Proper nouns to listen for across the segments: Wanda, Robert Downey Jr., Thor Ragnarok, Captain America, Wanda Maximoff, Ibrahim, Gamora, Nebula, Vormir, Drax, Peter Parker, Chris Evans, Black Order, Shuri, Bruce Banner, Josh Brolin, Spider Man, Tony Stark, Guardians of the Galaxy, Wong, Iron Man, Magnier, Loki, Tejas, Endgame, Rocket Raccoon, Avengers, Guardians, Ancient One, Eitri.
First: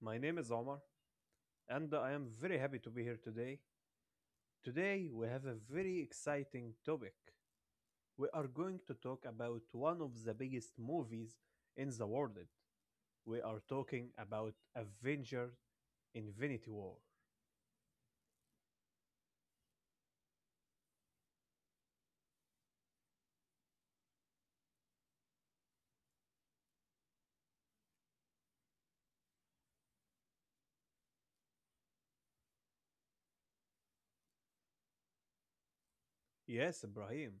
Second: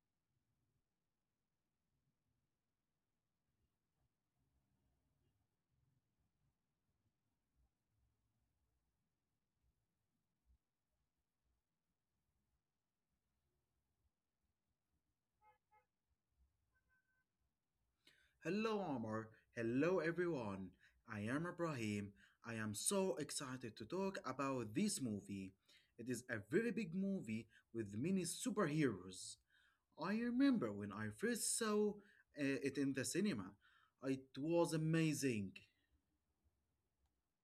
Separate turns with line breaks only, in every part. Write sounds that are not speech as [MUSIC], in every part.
My name is Omar, and I am very happy to be here today. Today, we have a very exciting topic. We are going to talk about one of the biggest movies in the world. We are talking about Avengers Infinity War.
Hello, Omar. Hello, everyone. I am Ibrahim. I am so excited to talk about this movie. It is a very big movie with many superheroes. I remember when I first saw it in the cinema. It was amazing.
Yes, Ibrahim,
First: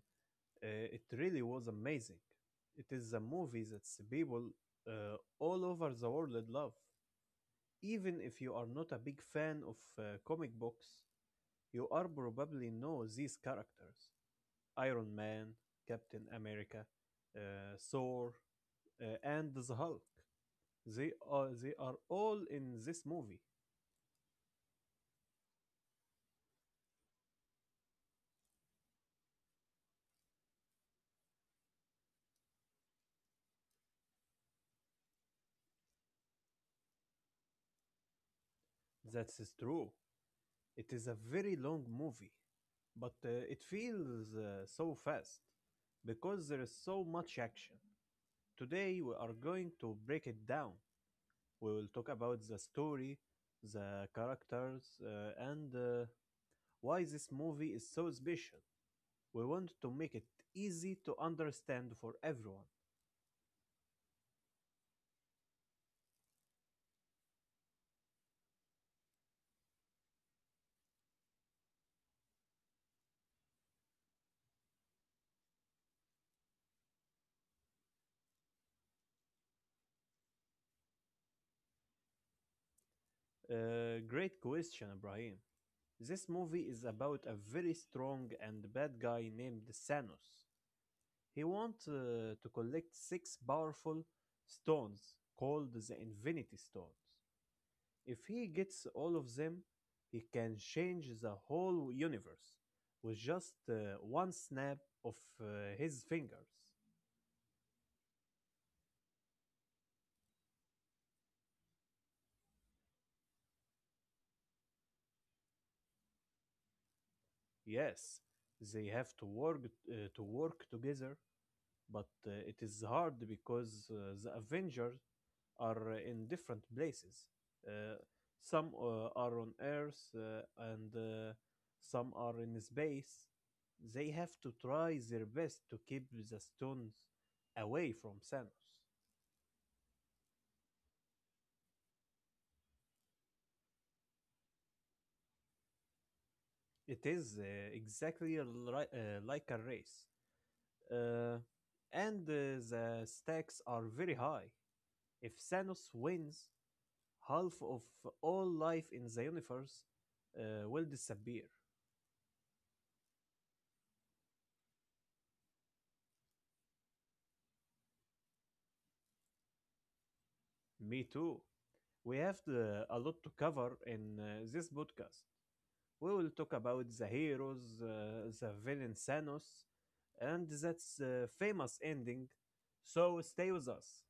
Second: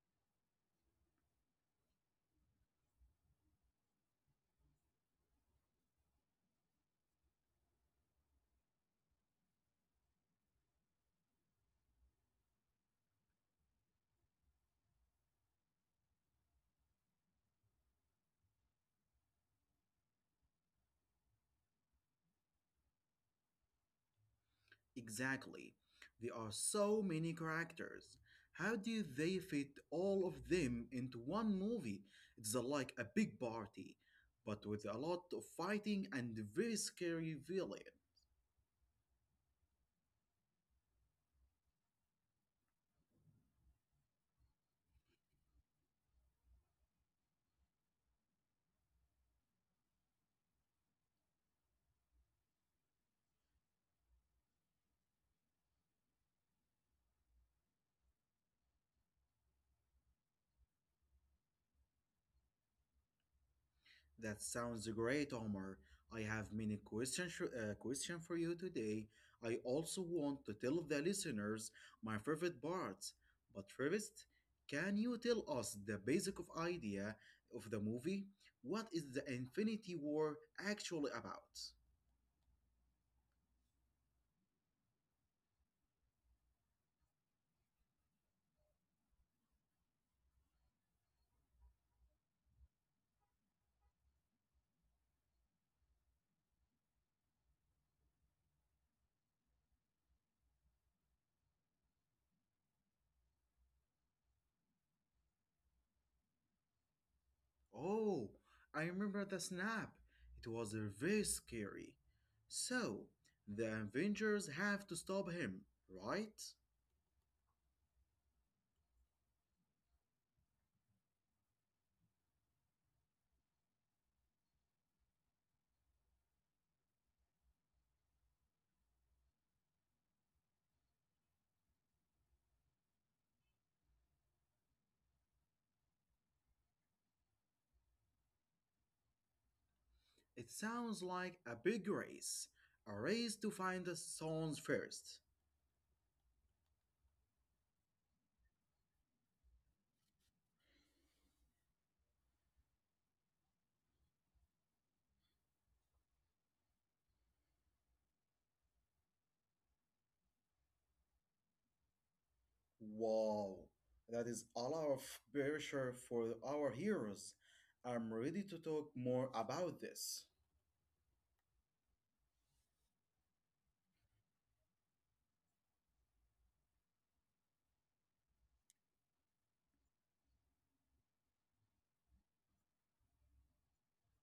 it really was amazing. It is a movie that people all over the world love. Even if you are not a big fan of comic books, you are probably know these characters: Iron Man, Captain America, Thor, and the Hulk. They are all in this movie.
Exactly. There are so many characters. How do they fit all of them into one movie? It's like a big party, but with a lot of fighting and very scary villain.
That is true. It is a very long movie, but it feels so fast because there is so much action. Today we are going to break it down. We will talk about the story, the characters, and why this movie is so special. We want to make it easy to understand for everyone.
That sounds great, Omar. I have many questions question for you today. I also want to tell the listeners my favorite parts. But first, can you tell us the basic of idea of the movie? What is the Infinity War actually about?
Great question, Ibrahim. This movie is about a very strong and bad guy named Thanos. He wants to collect six powerful stones called the Infinity Stones. If he gets all of them, he can change the whole universe with just one snap of his fingers.
Oh, I remember the snap. It was very scary. So, the Avengers have to stop him, right?
Yes, they have to work together, but it is hard because the Avengers are in different places. Uh, some are on Earth and some are in space. They have to try their best to keep the stones away from Thanos.
It sounds like a big race, a race to find the songs first.
It is exactly like a race. Uh, and the stakes are very high. If Thanos wins, half of all life in the universe will disappear.
Wow, that is a lot of pressure for our heroes. I'm ready to talk more about this.
Me too. We have a lot to cover in this podcast. We will talk about the heroes, the villain Thanos, and that's famous ending. So stay with us.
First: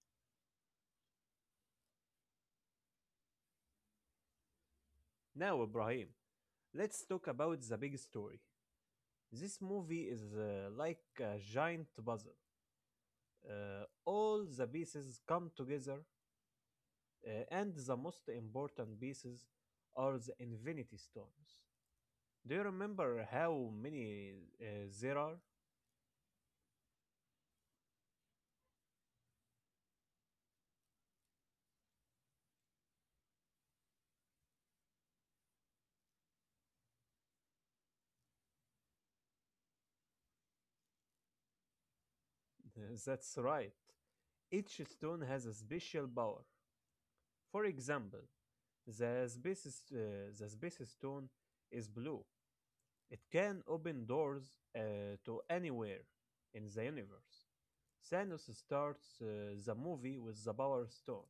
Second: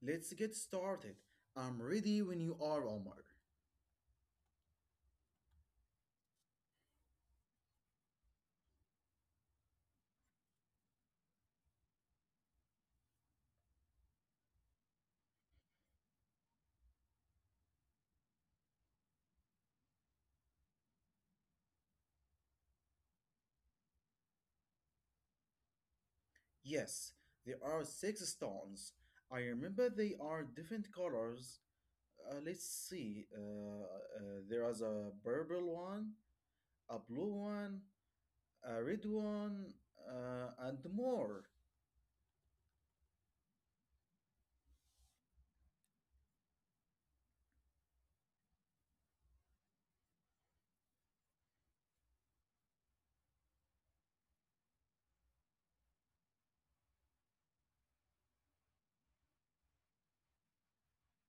Let's get started. I'm ready when you are, Omar.
Now, Ibrahim, let's talk about the big story. This movie is like a giant puzzle. All the pieces come together. And the most important pieces are the Infinity Stones. Do you remember how many uh, there are?
Yes, there are six stones. I remember they are different colors. Let's see. There is a purple one, a blue one, Redwan, and more.
[LAUGHS] That's right. Each stone has a special power. For example, the space stone is blue. It can open doors uh, to anywhere in the universe. Thanos starts the movie with the power stone,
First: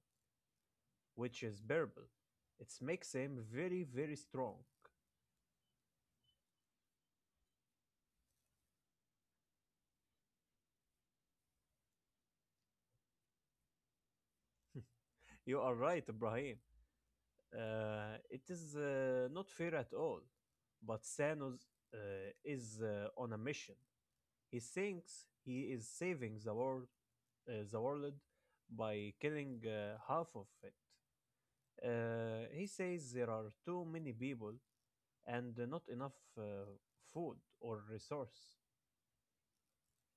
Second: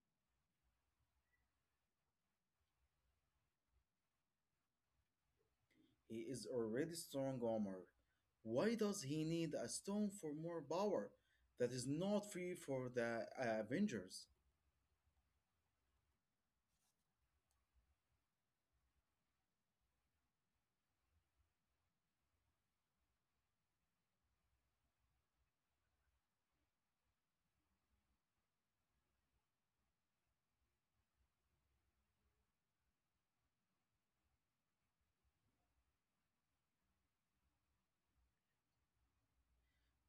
which is purple. It makes him very, very strong.
He is already strong armor. Why does he need a stone for more power? That is not free for the Avengers.
You are right, Ibrahim. It is not fair at all. But Thanos uh, is on a mission. He thinks he is saving the world, uh, the world by killing half of it. He says there are too many people and not enough food or resource.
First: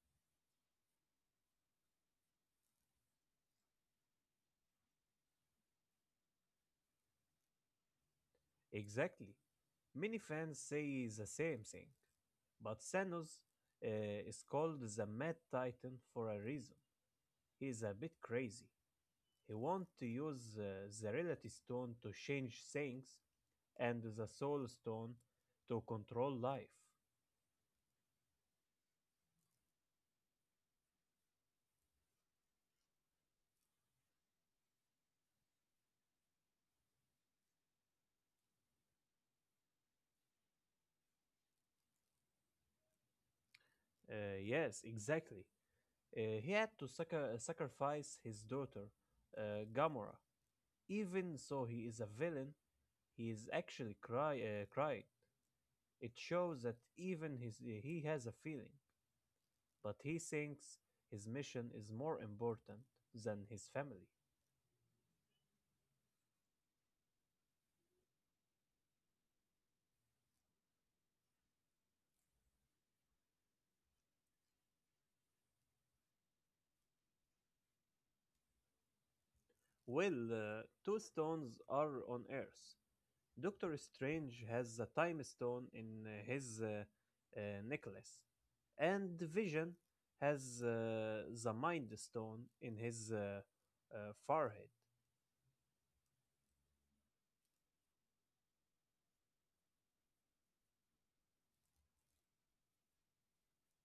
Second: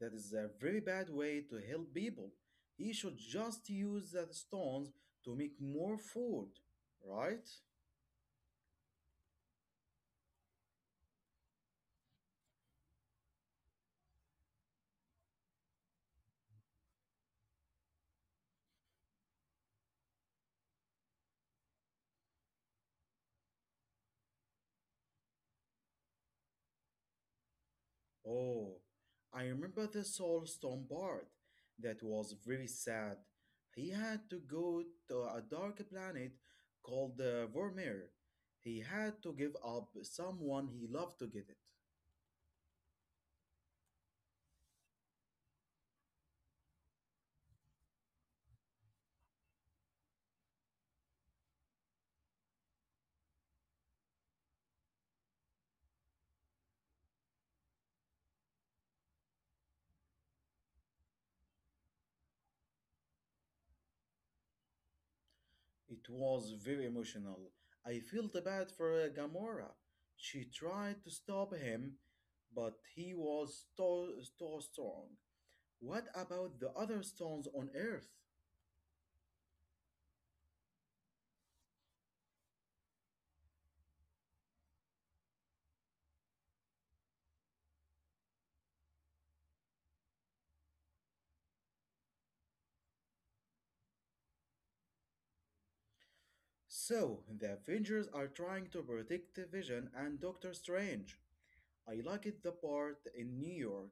That is a very bad way to help people. He should just use that stones to make more food, right?
Exactly. Many fans say the same thing, but Thanos is called the Mad Titan for a reason. He's a bit crazy. He wants to use the Reality Stone to change things and the Soul Stone to control life.
Oh, I remember the soul stone part. That was very sad. He had to go to a dark planet called Vormir. He had to give up someone he loved to get it.
Yes, exactly. He had to sacrifice his daughter, Gamora. Even so, he is a villain. He is actually cry cried. It shows that even his he has a feeling, but he thinks his mission is more important than his family.
It was very emotional. I felt bad for Gamora. She tried to stop him, but he was so, so strong. What about the other stones on Earth?
Well, two stones are on Earth. Doctor Strange has the Time Stone in his uh, necklace, and Vision has the Mind Stone in his forehead.
So, the Avengers are trying to protect Vision and Doctor Strange. I liked the part in New York.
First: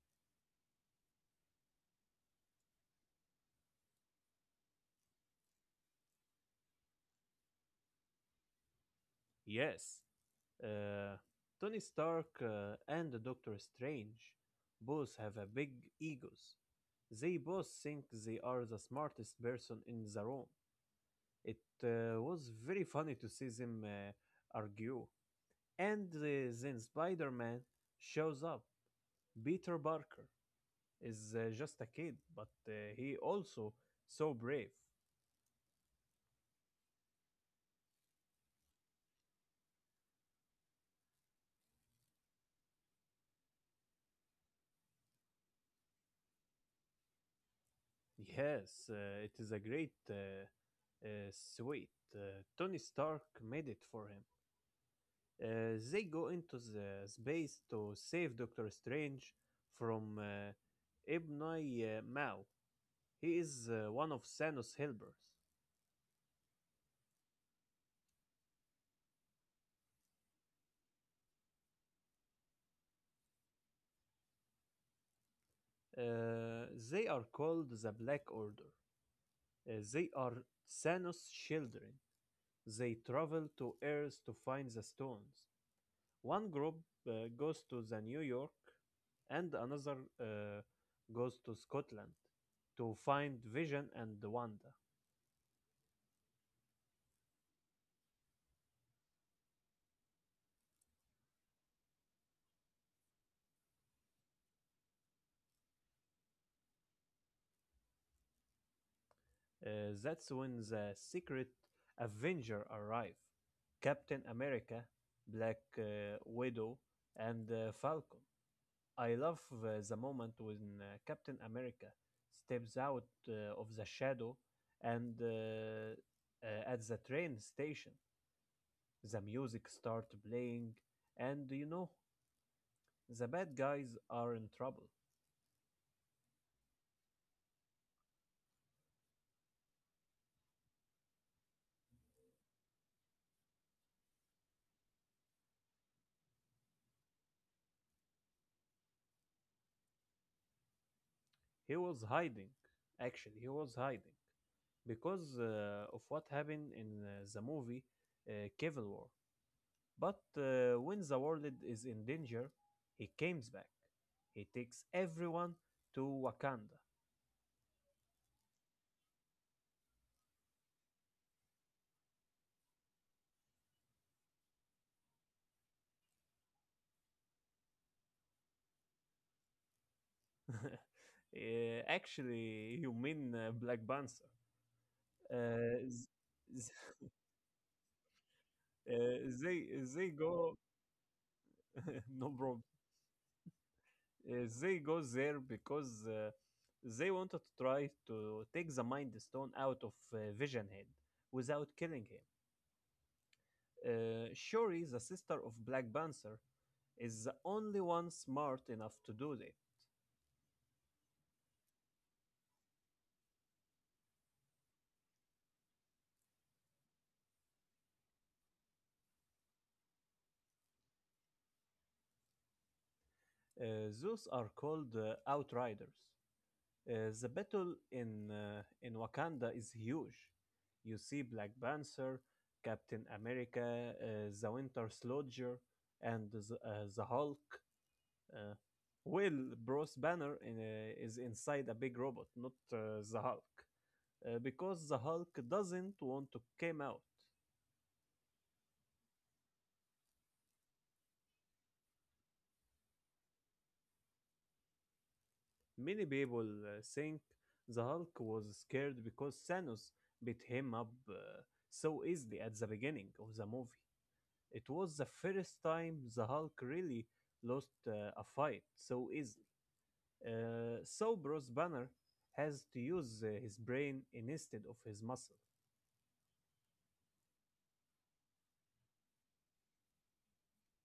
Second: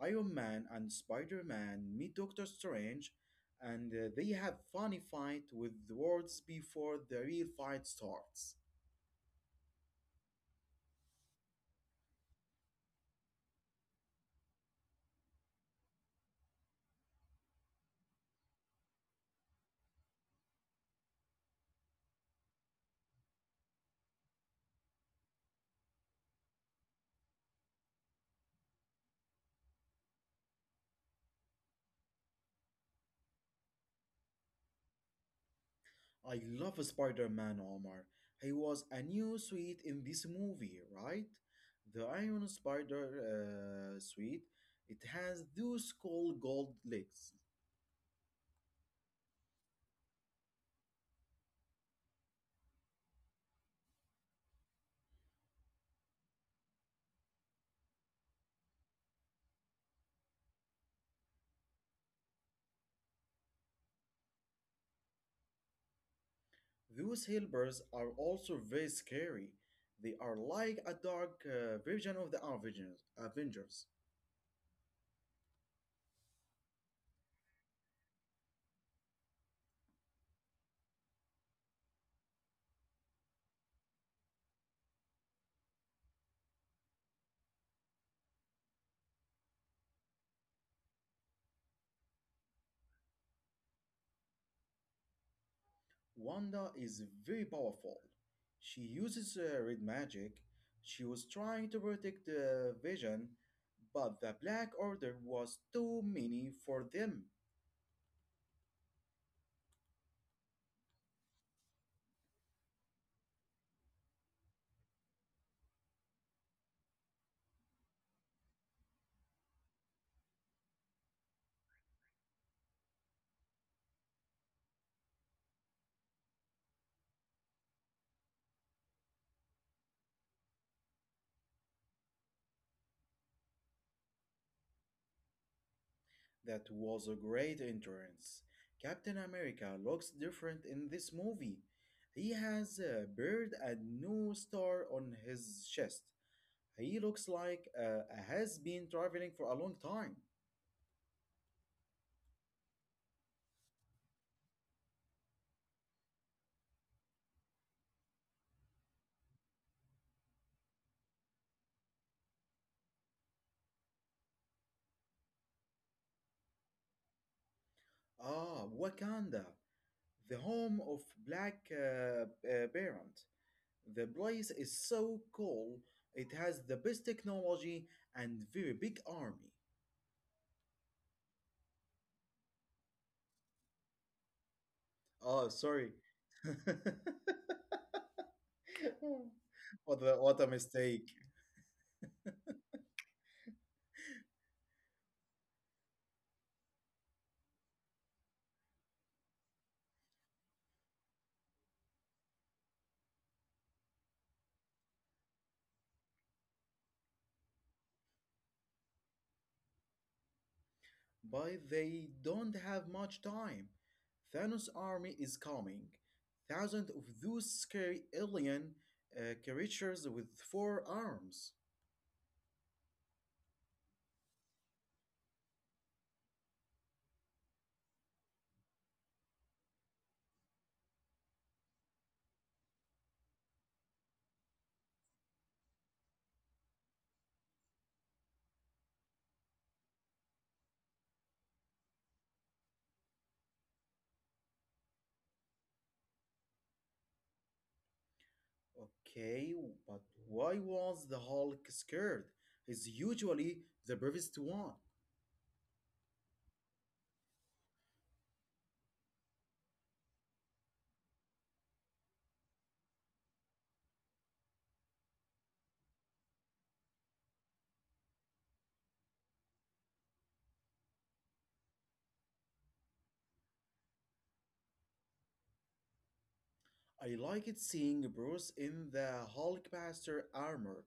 Iron Man and Spider Man meet Doctor Strange and they have funny fight with words before the real fight starts.
Yes, uh, Tony Stark and Doctor Strange both have a big egos. They both think they are the smartest person in the room. It was very funny to see them argue. And then Spider-Man shows up. Peter Parker is just a kid, but he also so brave.
I love Spider Man Omar. He was a new suit in this movie, right? The Iron Spider suit. It has those cool gold legs.
Yes, it is a great suite. Tony Stark made it for him. They go into the space to save Doctor Strange from Ibnai Mao. He is one of Thanos' helpers.
Those helpers are also very scary. They are like a dark version of the Avengers.
They are called the Black Order. They are Thanos' children. They travel to Earth to find the stones. One group goes to the New York, and another goes to Scotland to find Vision and Wanda.
Wanda is very powerful. She uses red magic. She was trying to protect the Vision, but the Black Order was too many for them.
Uh, that's when the secret Avenger arrive. Captain America, Black Widow, and Falcon. I love the moment when Captain America steps out of the shadow and at the train station, the music starts playing, and you know, the bad guys are in trouble.
That was a great entrance. Captain America looks different in this movie. He has a bird and no star on his chest. He looks like has been traveling for a long time.
He was hiding, Actually, he was hiding because of what happened in the movie Civil War. But when the world is in danger, he comes back. He takes everyone to Wakanda.
Ah, Wakanda, the home of Black Parent. The place is so cool. It has the best technology and very big army.
[LAUGHS] Actually, you mean Black Panther.
Oh,
Uh,
sorry.
z- z- [LAUGHS]
[LAUGHS]
uh, they
what,
they
a, what a
go.
mistake.
[LAUGHS] No problem. They go there because they wanted to try to take the Mind Stone out of Vision Head without killing him. Shuri, the sister of Black Panther, is the only one smart enough to do that.
But they don't have much time. Thanos' army is coming. Thousands of those scary alien creatures with four arms.
Those are called Outriders. The battle in Wakanda is huge. You see Black Panther, Captain America, the Winter Soldier, and the Hulk. Uh, well, Bruce Banner is inside a big robot, not the Hulk, because the Hulk doesn't want to come out.
Okay, but why was the Hulk scared? He's usually the bravest one.
Many people think the Hulk was scared because Thanos beat him up so easily at the beginning of the movie. It was the first time the Hulk really lost a fight so easily. So Bruce Banner has to use his brain instead of his muscle.
I liked seeing Bruce in the Hulkbuster armor.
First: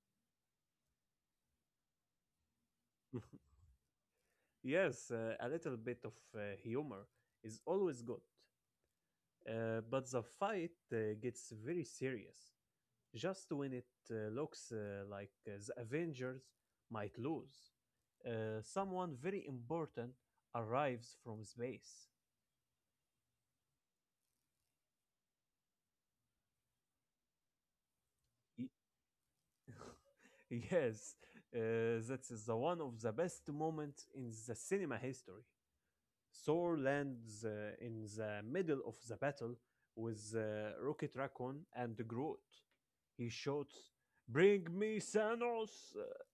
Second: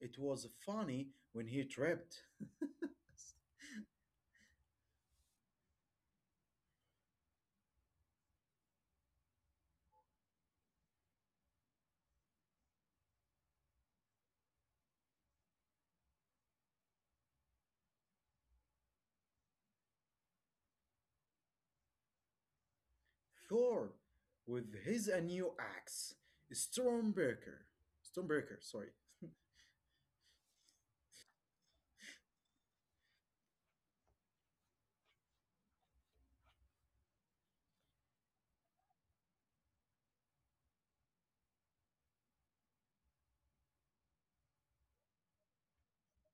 It was funny when he tripped. [LAUGHS]
Yes, a little bit of humor is always good, but the fight gets very serious just when it looks like the Avengers might lose. Someone very important arrives from space.
Thor, with his a new axe, Stormbreaker. Stormbreaker, sorry.
[LAUGHS] Yes, that is the one of the best moments in the cinema history. Thor lands in the middle of the battle with Rocket Raccoon and Groot. He shouts, "Bring me Thanos!"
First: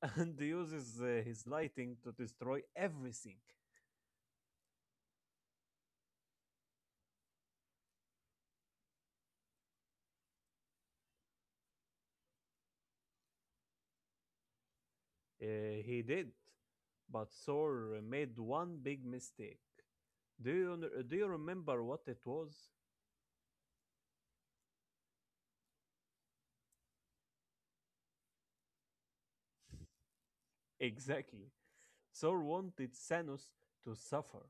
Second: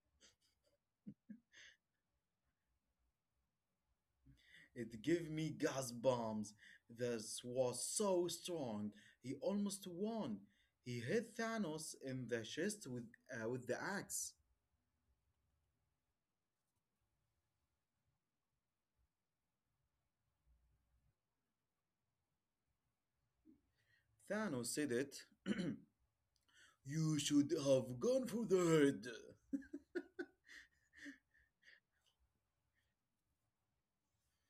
[LAUGHS] and uses his lighting to destroy everything.
It gave me gas bombs that was so strong he almost won. He hit Thanos in the chest with the axe.
He did, but Thor made one big mistake. Do you remember what it was?
Thanos said it. [CLEARS THROAT] You should have gone for the head.
Exactly. Thor wanted Thanos to suffer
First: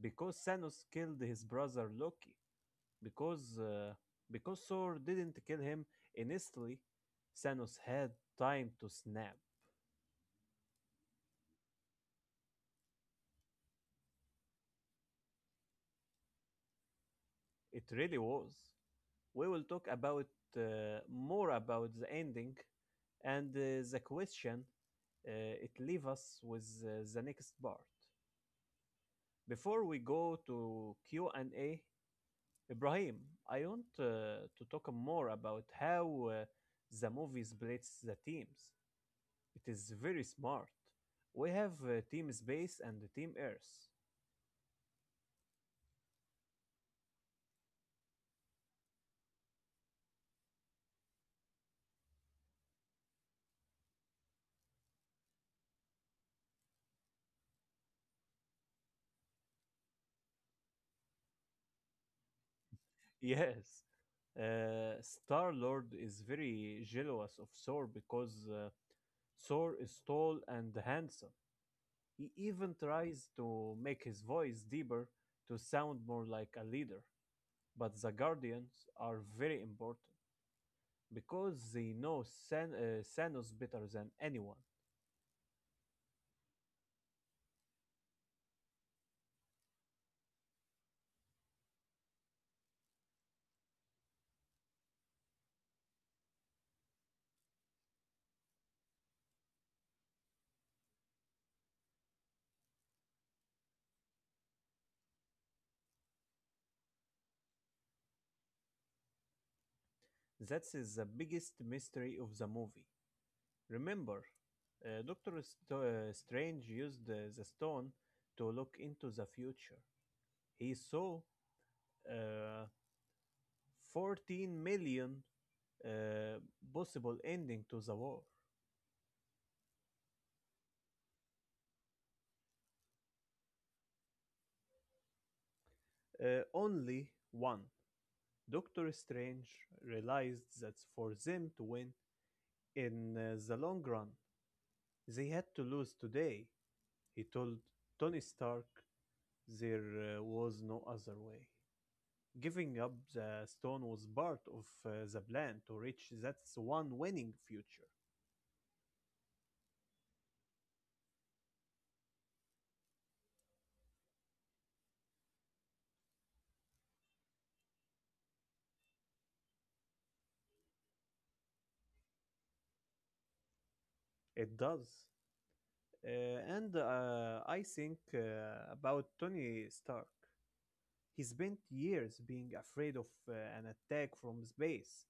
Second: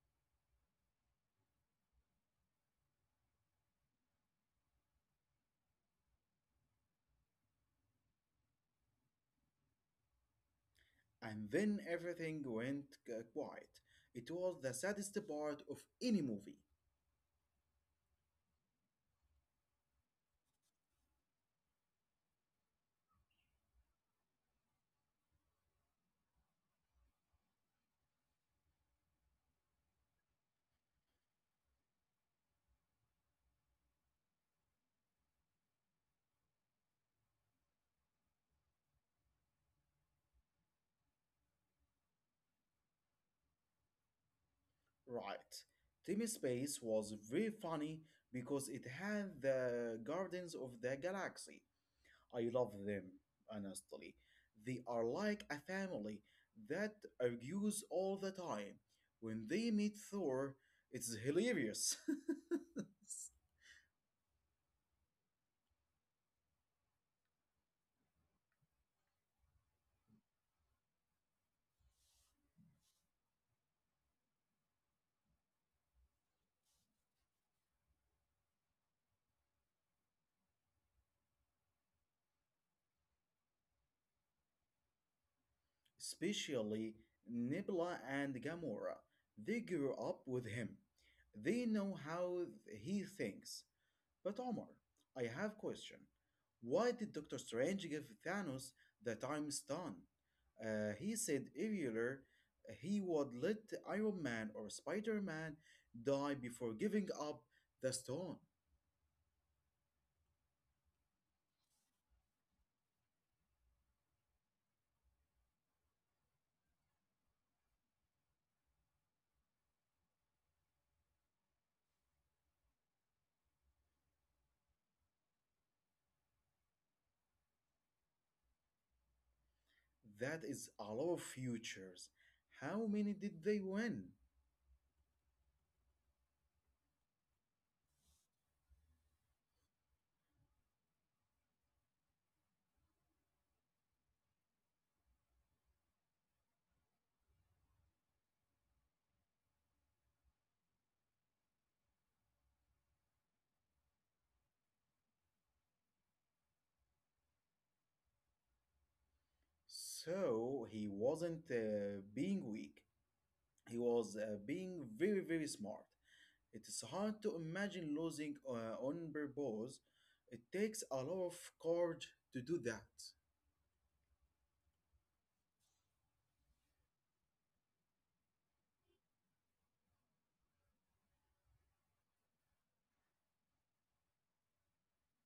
because Thanos killed his brother Loki. Because uh, because Thor didn't kill him instantly, Thanos had time to snap.
And then everything went quiet. It was the saddest part of any movie.
It really was. We will talk about more about the ending and the question uh, it leaves us with the next part. Before we go to Q&A, Ibrahim, I want to talk more about how the movie splits the teams. It is very smart. We have Team Space and Team Earth.
Right. Team Space was very funny because it had the Guardians of the Galaxy. I love them, honestly. They are like a family that argues all the time. When they meet Thor, it's hilarious. [LAUGHS]
[LAUGHS] Yes, Star Lord is very jealous of Thor because Thor is tall and handsome. He even tries to make his voice deeper to sound more like a leader. But the Guardians are very important, because they know Thanos better than anyone.
Especially Nebula and Gamora. They grew up with him. They know how he thinks. But Omar, I have question. Why did Doctor Strange give Thanos the time stone? He said earlier he would let Iron Man or Spider-Man die before giving up the stone.
That's the biggest mystery of the movie. Remember, Doctor Strange used the stone to look into the future. He saw uh, 14 million uh, possible ending to the war.
That is a lot of futures. How many did they win?
Only one. Doctor Strange realized that for them to win in the long run, they had to lose today. He told Tony Stark there was no other way. Giving up the stone was part of the plan to reach that one winning future.
So he wasn't being weak. He was being very, very smart. It is hard to imagine losing on purpose. It takes a lot of courage to do that.
It does. Uh, and I think about Tony Stark. He spent years being afraid of an attack from space.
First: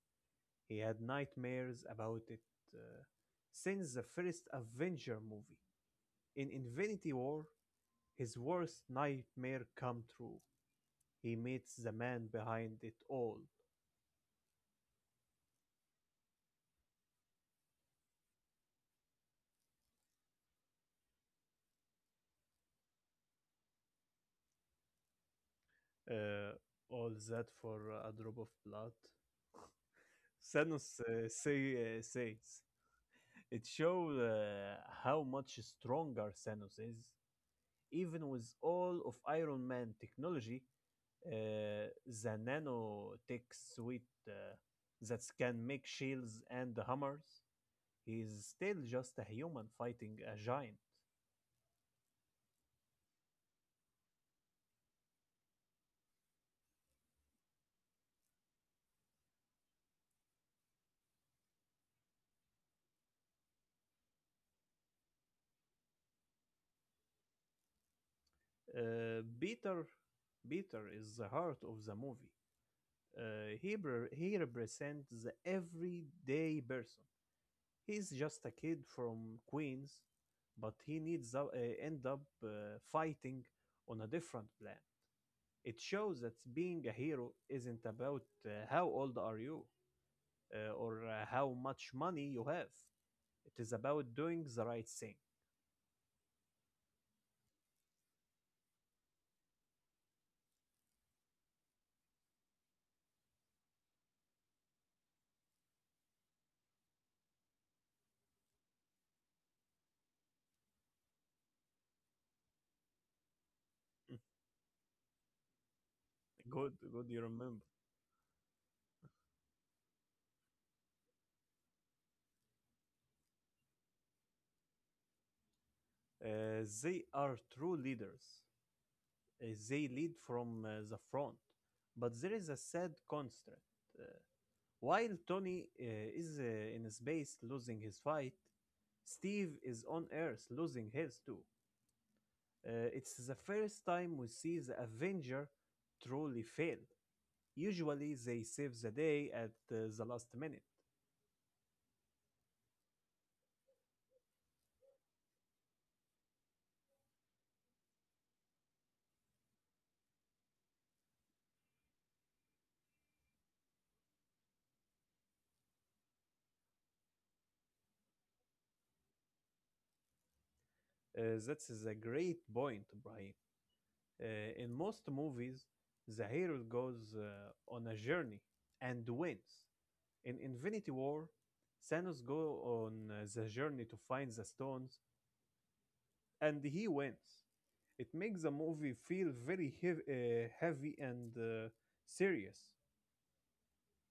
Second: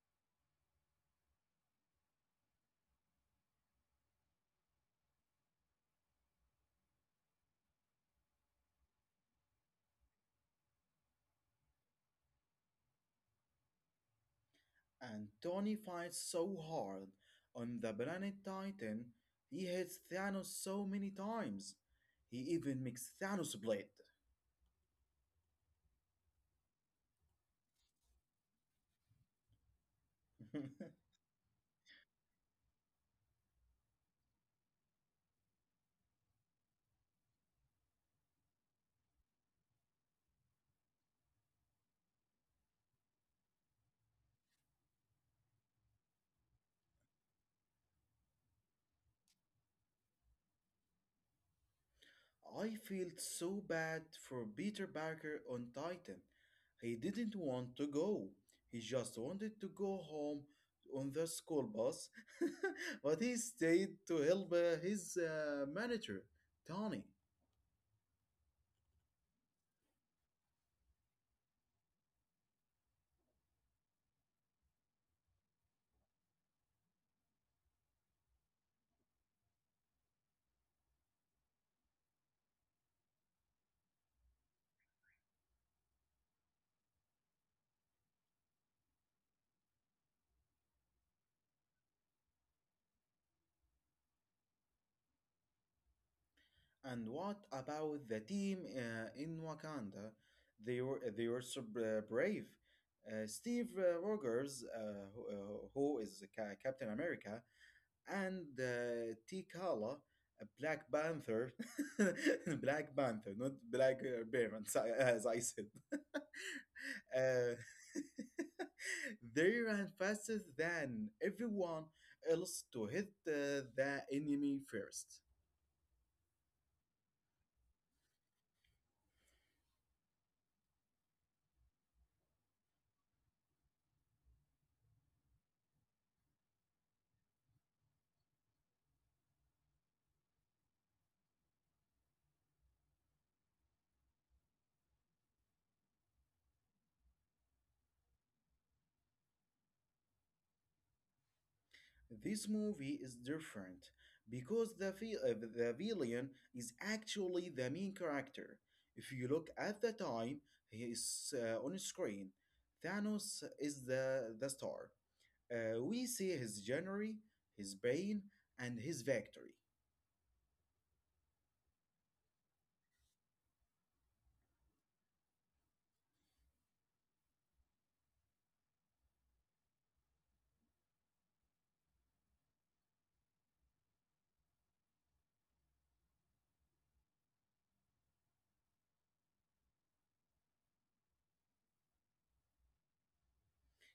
He had nightmares about it uh, since the first Avenger movie. In Infinity War, his worst nightmare came true. He meets the man behind it all.
And Tony fights so hard on the planet Titan, he hits Thanos so many times. He even makes Thanos blade.
Uh, all that for a drop of blood. Thanos
[LAUGHS]
says, it shows how much stronger Thanos is, even with all of Iron Man technology, the nanotech suite uh, that can make shields and hammers. He is still just a human fighting a giant.
I felt so bad for Peter Parker on Titan. He didn't want to go. He just wanted to go home on the school bus, [LAUGHS] but he stayed to help his manager, Tony.
Uh, Peter, Peter is the heart of the movie. He represents the everyday person. He's just a kid from Queens, but he end up fighting on a different plan. It shows that being a hero isn't about how old are you or how much money you have. It is about doing the right thing.
And what about the team in Wakanda? They were so brave. Steve Rogers, who is Captain America, and Tikala, a Black Panther, [LAUGHS] Black Panther, not Black
[LAUGHS]
Parents, I- [LAUGHS] as I said. [LAUGHS]
Good, good, you remember.
Uh, [LAUGHS] they ran faster than everyone else to hit the enemy first.
They are true leaders. They lead from the front. But there is a sad constraint. Uh, while Tony is in space losing his fight, Steve is on Earth losing his too. It's the first time we see the Avenger truly fail. Usually they save the day at the last minute.
This movie is different because the villain is actually the main character. If you look at the time he is on screen, Thanos is the star. We see his journey, his pain, and his victory.
That's a great point, Brian. uh, in most movies, the hero goes on a journey and wins. In Infinity War, Thanos go on the journey to find the stones, and he wins. It makes the movie feel very heavy and serious.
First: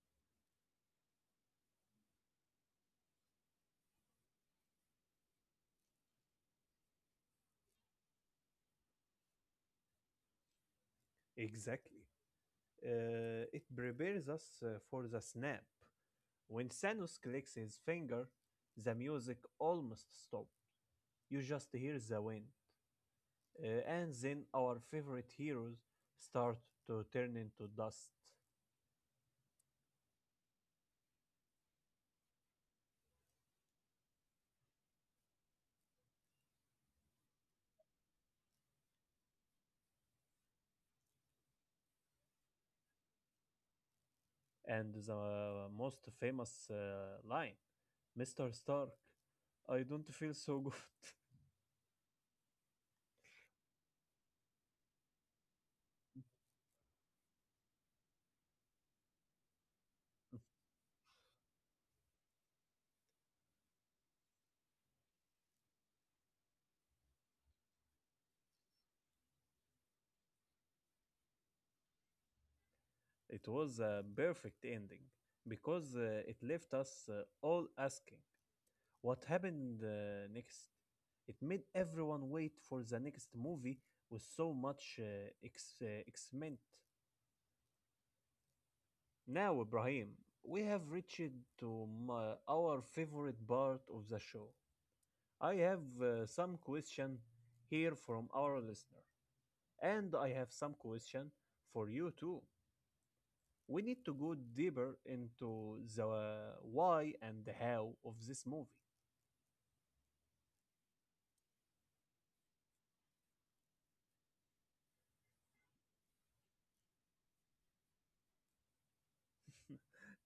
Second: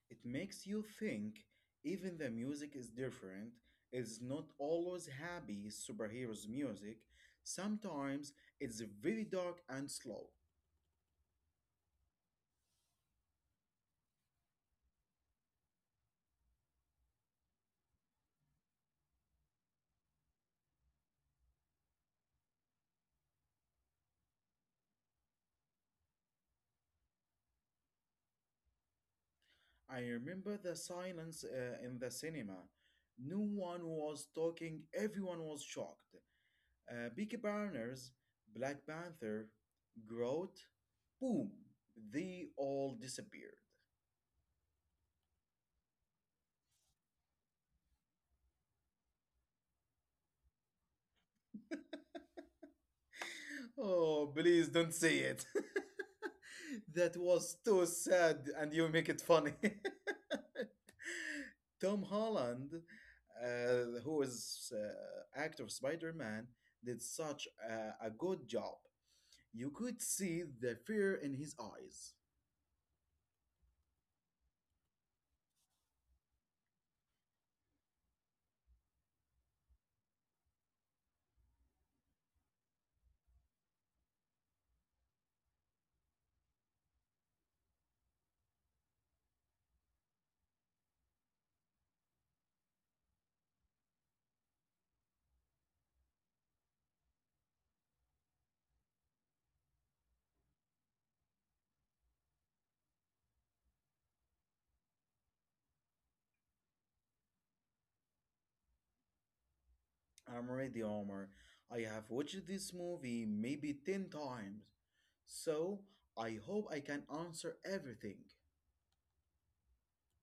It makes you think, even the music is different. It's not always happy superheroes' music. Sometimes it's very dark and slow.
Exactly. It prepares us for the snap. When Thanos clicks his finger, the music almost stops. You just hear the wind. And then our favorite heroes start to turn into dust.
I remember the silence in the cinema. No one was talking, everyone was shocked. Peaky Blinders, Black Panther, Groot, boom, they all disappeared.
And the most famous line, Mr. Stark, I don't feel so good.
Oh, please don't say it. [LAUGHS] That was too sad, and you make it funny. [LAUGHS]
[LAUGHS]
Tom Holland, who is actor of Spider Man, did such a good job. You could see the fear in his eyes.
It was a perfect ending because it left us all asking what happened next. It made everyone wait for the next movie with so much excitement. Now, Ibrahim, we have reached to our favorite part of the show. I have some question here from our listener, and I have some question for you too. We need to go deeper into the why and the how of this movie.
Amr the Armor, I have watched this movie maybe 10 times, so I hope I can answer everything.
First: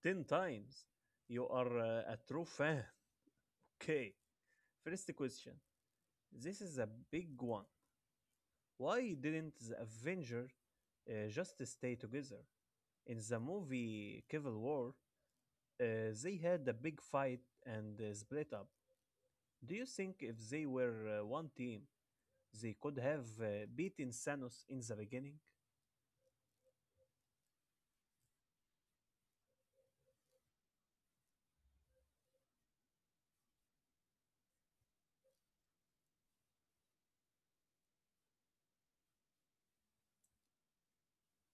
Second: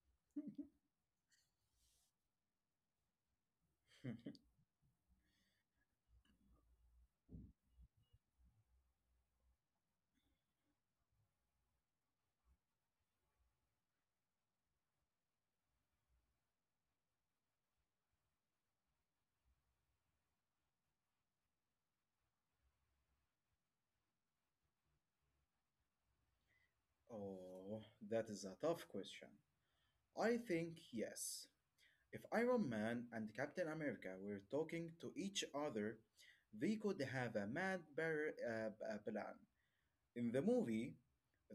Ten times. You are a true fan. [LAUGHS] Okay.
[LAUGHS]
First question. This is a big one. Why didn't the Avenger just stay together? In the movie Civil War, uh, they had a big fight and split up. Do you think if they were one team, they could have beaten Thanos in the beginning?
Oh, that is a tough question. I think yes. If Iron Man and Captain America were talking to each other, they could have a plan. In the movie,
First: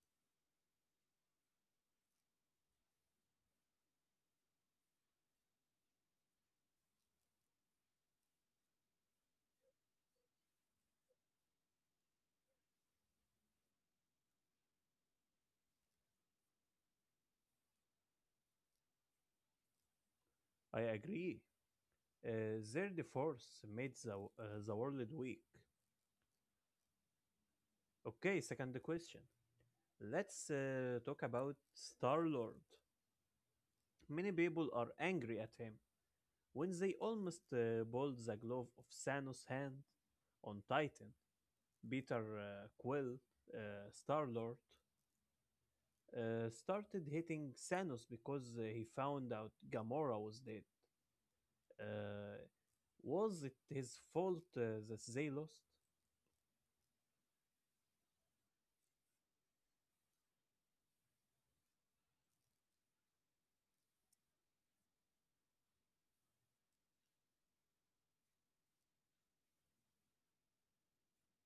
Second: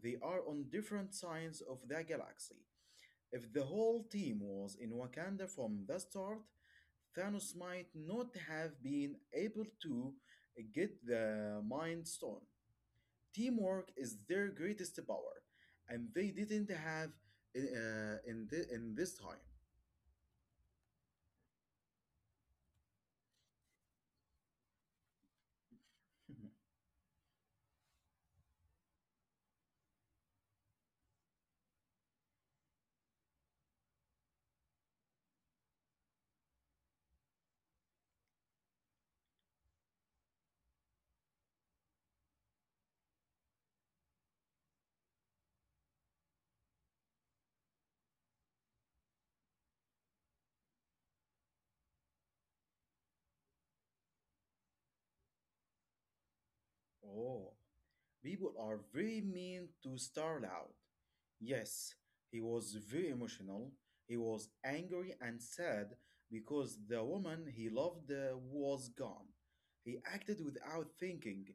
they are on different sides of the galaxy. If the whole team was in Wakanda from the start, Thanos might not have been able to get the Mind Stone. Teamwork is their greatest power, and they didn't have in this time.
I agree. Uh, their divorce made the world weak.
[LAUGHS]
Okay, second question. Let's talk about Star Lord. Many people are angry at him. When they almost bowled the glove of Thanos' hand on Titan, Peter Quill, uh, Star Lord, started hitting Thanos because he found out Gamora was dead. Uh, was it his fault that they lost?
Oh. People are very mean to Starloud. Yes, he was very emotional. He was angry and sad because the woman he loved was gone. He acted without thinking.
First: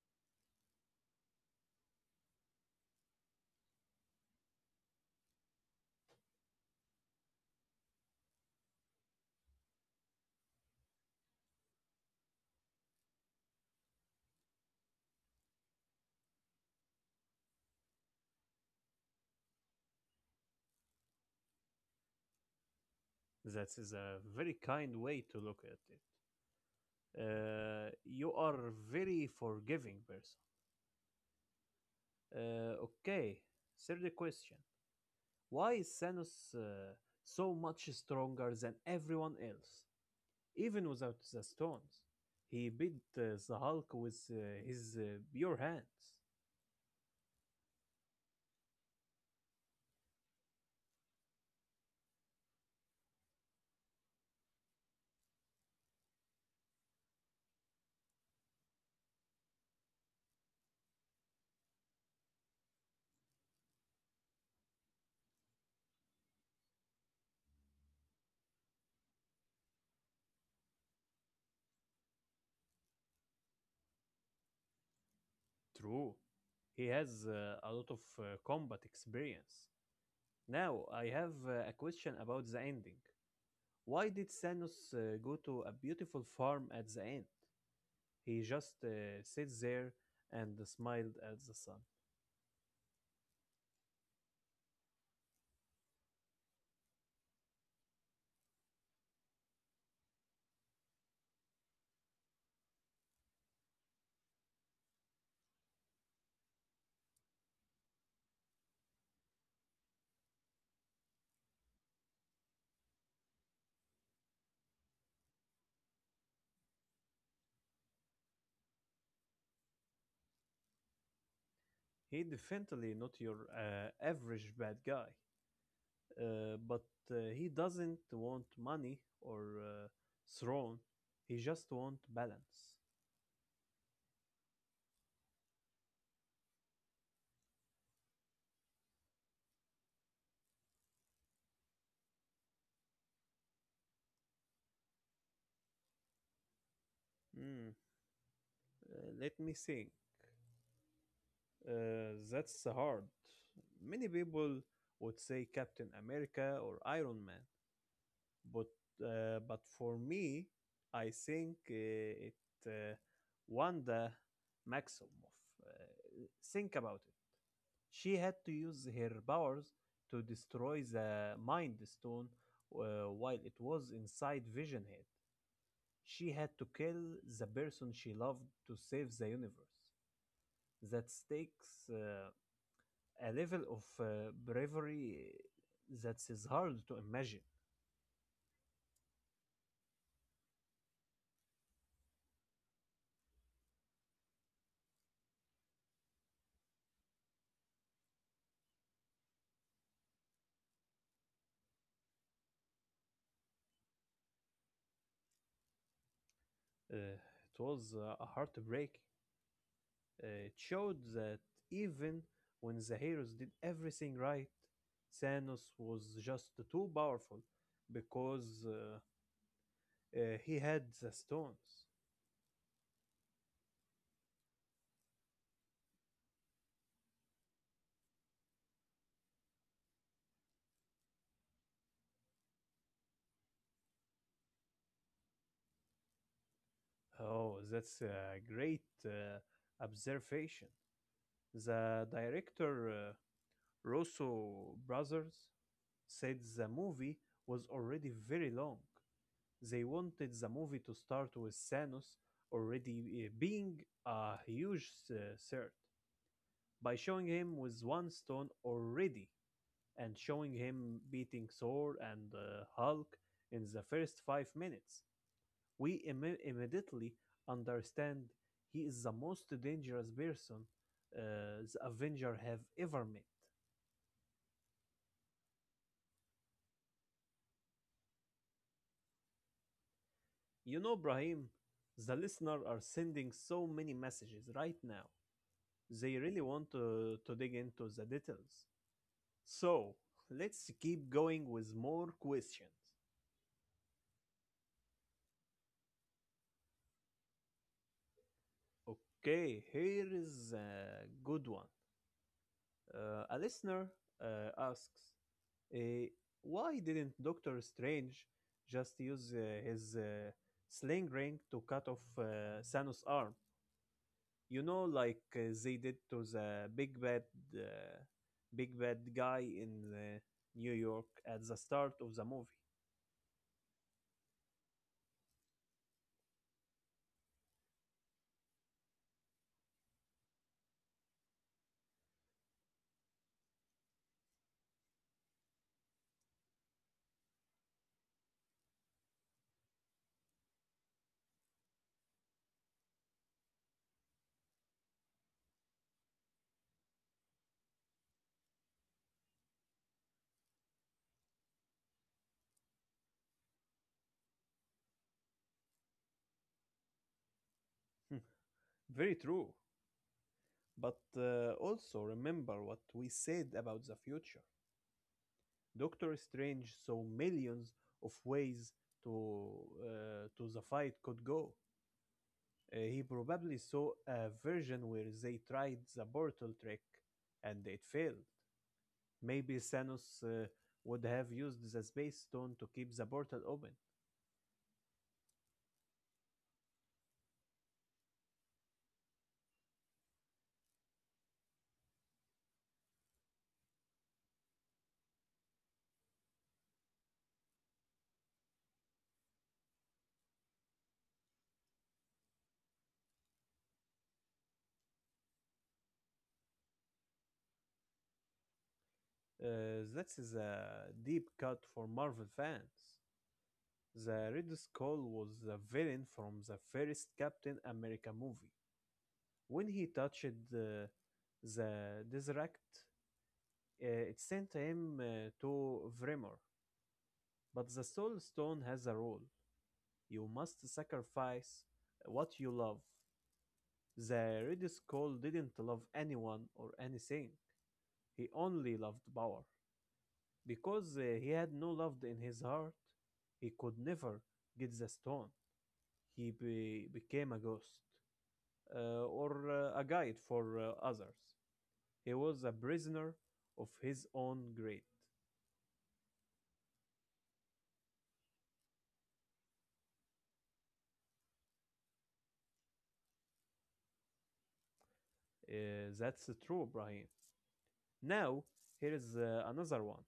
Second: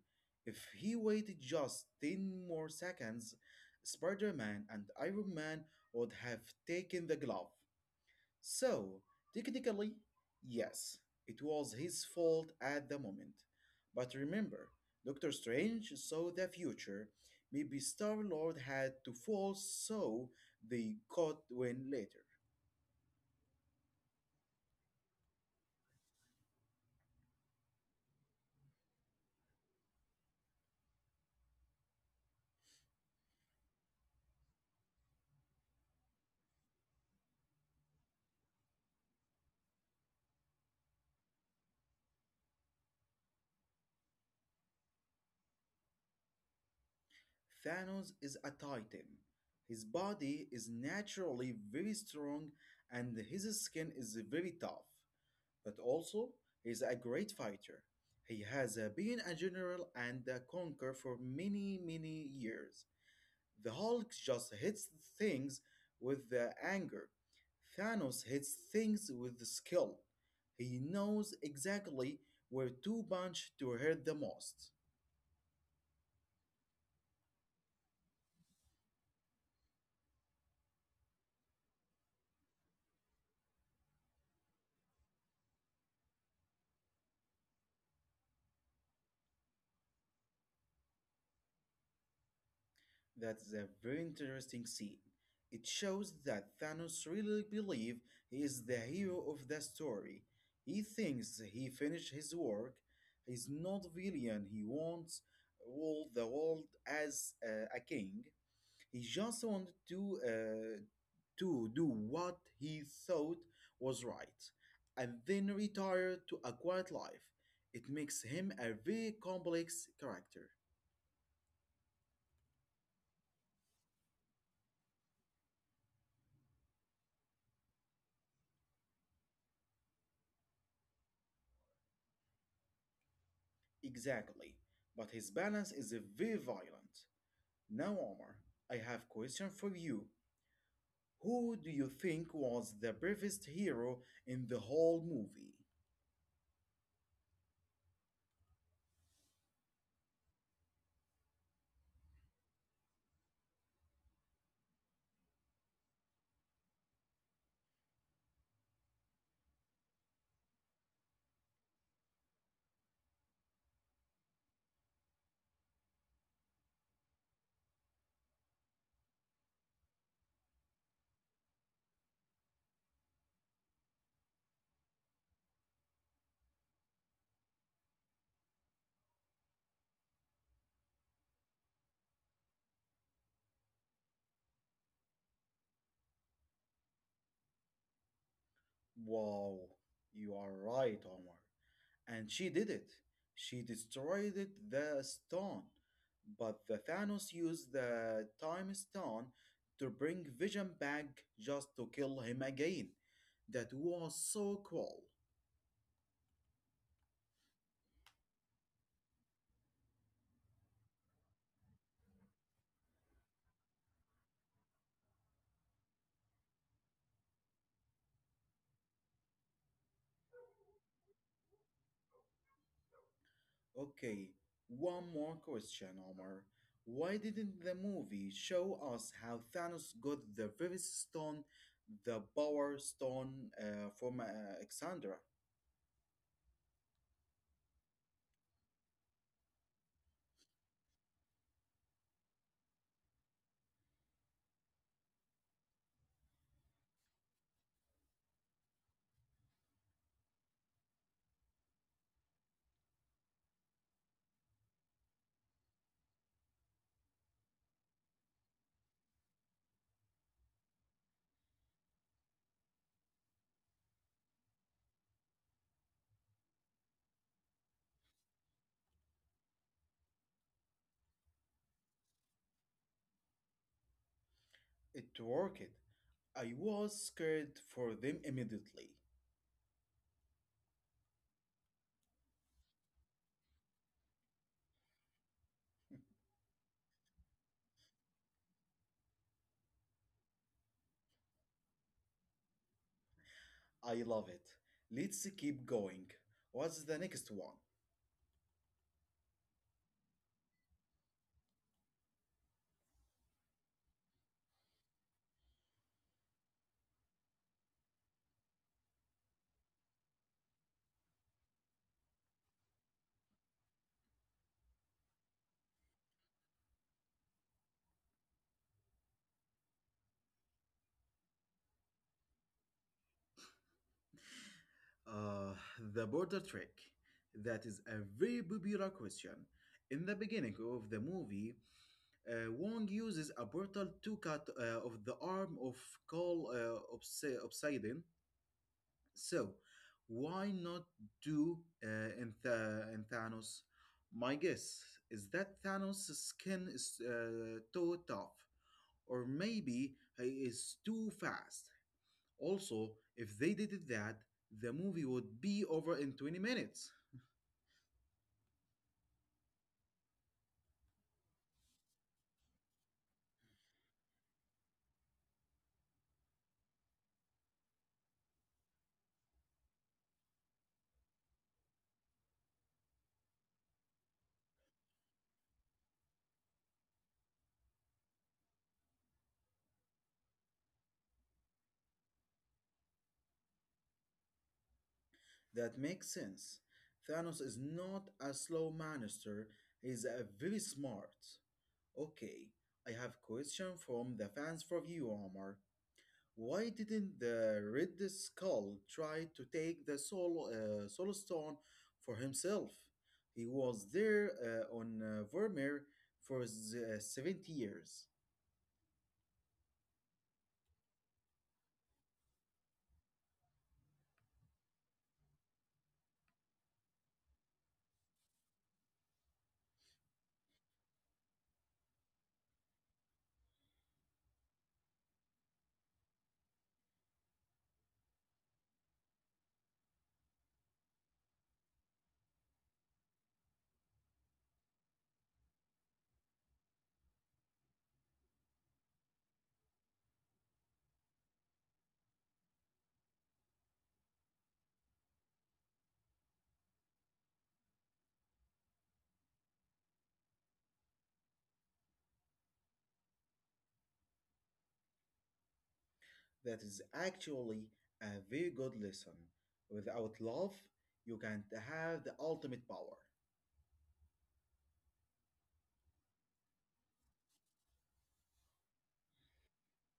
If he waited just 10 more seconds, Spider Man and Iron Man would have taken the glove. So, technically, yes, it was his fault at the moment. But remember, Doctor Strange saw the future. Maybe Star Lord had to fall so they could win later.
That is a very kind way to look at it. You are a very forgiving person. Okay, third question. Why is Thanos so much stronger than everyone else, even without the stones? He beat the Hulk with his pure hands.
Thanos is a titan. His body is naturally very strong and his skin is very tough. But also, he's a great fighter. He has been a general and a conqueror for many, many years. The Hulk just hits things with the anger. Thanos hits things with the skill. He knows exactly where to punch to hurt the most.
True, he has a lot of combat experience. Now, I have a question about the ending. Why did Thanos go to a beautiful farm at the end? He just sits there and smiled at the sun.
That's a very interesting scene. It shows that Thanos really believes he is the hero of the story. He thinks he finished his work. He's not villain. He wants all the world as a king. He just wanted to do what he thought was right, and then retired to a quiet life. It makes him a very complex character.
He definitely not your average bad guy. But he doesn't want money or throne. He just want balance.
Exactly, but his balance is very violent. Now, Omar, I have question for you. Who do you think was the bravest hero in the whole movie?
Hmm. Let me think. That's hard. Many people would say Captain America or Iron Man, but but for me, I think it uh, Wanda Maximoff. Uh, think about it. She had to use her powers to destroy the Mind Stone while it was inside Vision Head. She had to kill the person she loved to save the universe. That takes a level of bravery that is hard to imagine.
Wow, you are right, Omar. And she did it. She destroyed the stone. But the Thanos used the time stone to bring Vision back just to kill him again. That was so cool.
It was a heartbreak. It showed that even when the heroes did everything right, Thanos was just too powerful because he had the stones.
Okay, one more question, Omar. Why didn't the movie show us how Thanos got the Vivis Stone, the Power Stone from Alexandra?
Oh, that's a great observation. The director, Russo Brothers, said the movie was already very long. They wanted the movie to start with Thanos already being a huge threat by showing him with one stone already and showing him beating Thor and Hulk in the first 5 minutes. We immediately understand he is the most dangerous person the Avenger have ever met.
It worked. I was scared for them immediately.
You know, Brahim, the listener are sending so many messages right now. They really want to dig into the details. So, let's keep going with more questions.
I love it. Let's keep going. What's the next one?
Okay, here is a good one. A listener asks, Uh, why didn't Doctor Strange just use his sling ring to cut off Thanos' arm? You know, like they did to the uh, big bad guy in New York at the start of the movie.
Uh, the border trick. That is a very popular question. In the beginning of the movie, Wong uses a portal to cut off the arm of Cole Obsidian. So, why not do uh, in Thanos? My guess is that Thanos' skin is too tough, or maybe he is too fast. Also, if they did that, the movie would be over in 20 minutes.
Hmm, very true. But also remember what we said about the future. Doctor Strange saw millions of ways to to the fight could go. He probably saw a version where they tried the portal trick and it failed. Maybe Thanos would have used the space stone to keep the portal open.
That makes sense. Thanos is not a slow monster, he's a very smart. Okay, I have question from the fans for you, Omar. Why didn't the Red Skull try to take the Soul Stone for himself? He was there on Vermeer for 70 years.
That is a deep cut for Marvel fans. The Red Skull was the villain from the first Captain America movie. When he touched the Deseract, it sent him to Vremor. But the Soul Stone has a role. You must sacrifice what you love. The Red Skull didn't love anyone or anything. He only loved power. Because he had no love in his heart, he could never get the stone. He became a ghost or a guide for others. He was a prisoner of his own greed.
That is actually a very good lesson. Without love, you can't have the ultimate power.
That's true, Brahim. Now, here is another one.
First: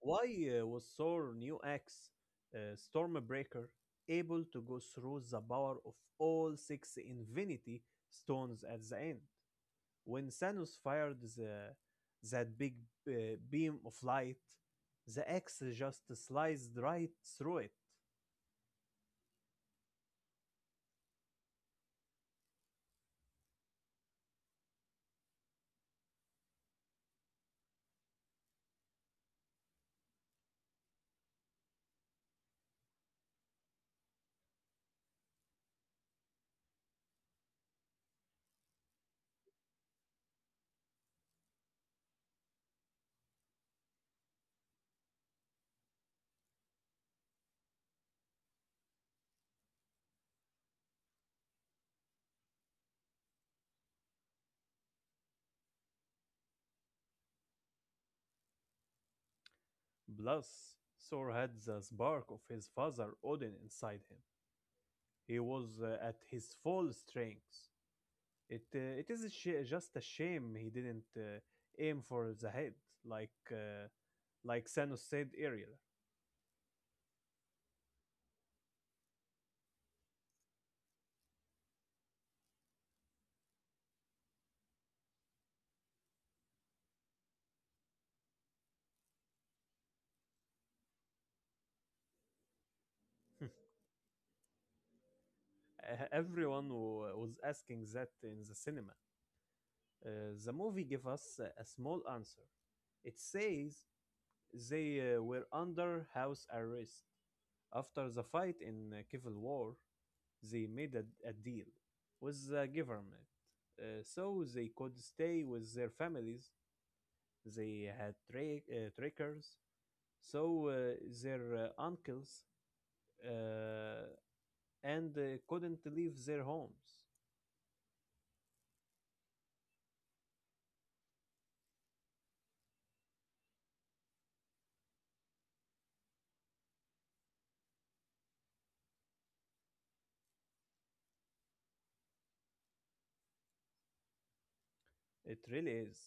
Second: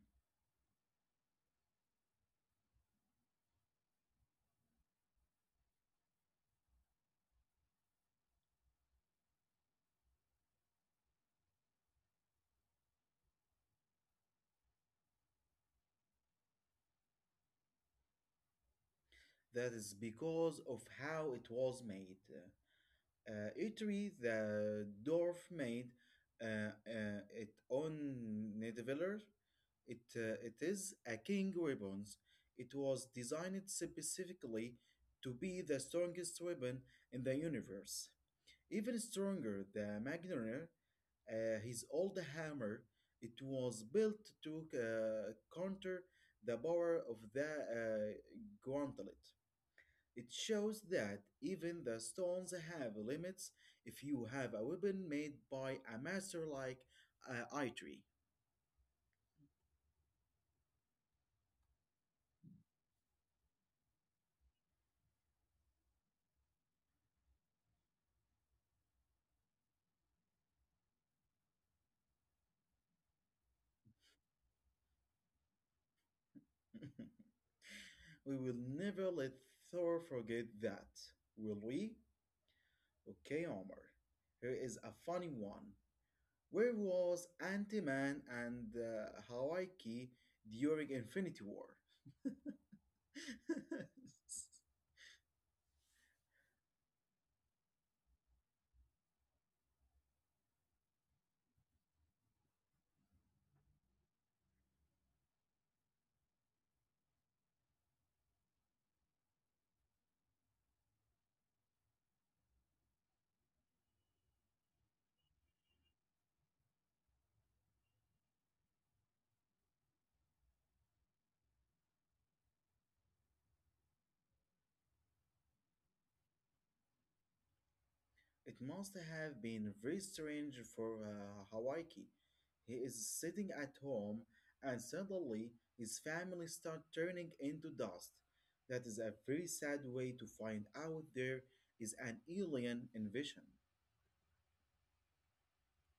Why was Thor New X Stormbreaker able to go through the power of all six Infinity Stones at the end? When Thanos fired that big uh, beam of light, the X just sliced right through it.
That is because of how it was made. Italy, the dwarf made uh, it on Nidavellir. It is a king ribbons. It was designed specifically to be the strongest ribbon in the universe. Even stronger, the Magnier, his old hammer, it was built to counter the power of the gauntlet. It shows that even the stones have limits if you have a weapon made by a master like Eitri.
Plus, Thor had the spark of his father Odin inside him. He was at his full strength. It is a just a shame he didn't aim for the head like uh, like Thanos said earlier.
[LAUGHS] We will never let Thor forget that, will we?
[LAUGHS]
Okay, Omar. Here is a funny one. Where was Ant-Man and Hawaii during Infinity War?
Hmm.
[LAUGHS]
Everyone was asking that in the cinema. Uh, the movie gave us a small answer. It says they were under house arrest. After the fight in Civil War, they made a deal with the government so they could stay with their families. They had trackers, so their uncles uh, and couldn't leave their homes.
It must have been very strange for Hawaii. He is sitting at home and suddenly his family start turning into dust. That is a very sad way to find out there is an alien invasion.
It really is.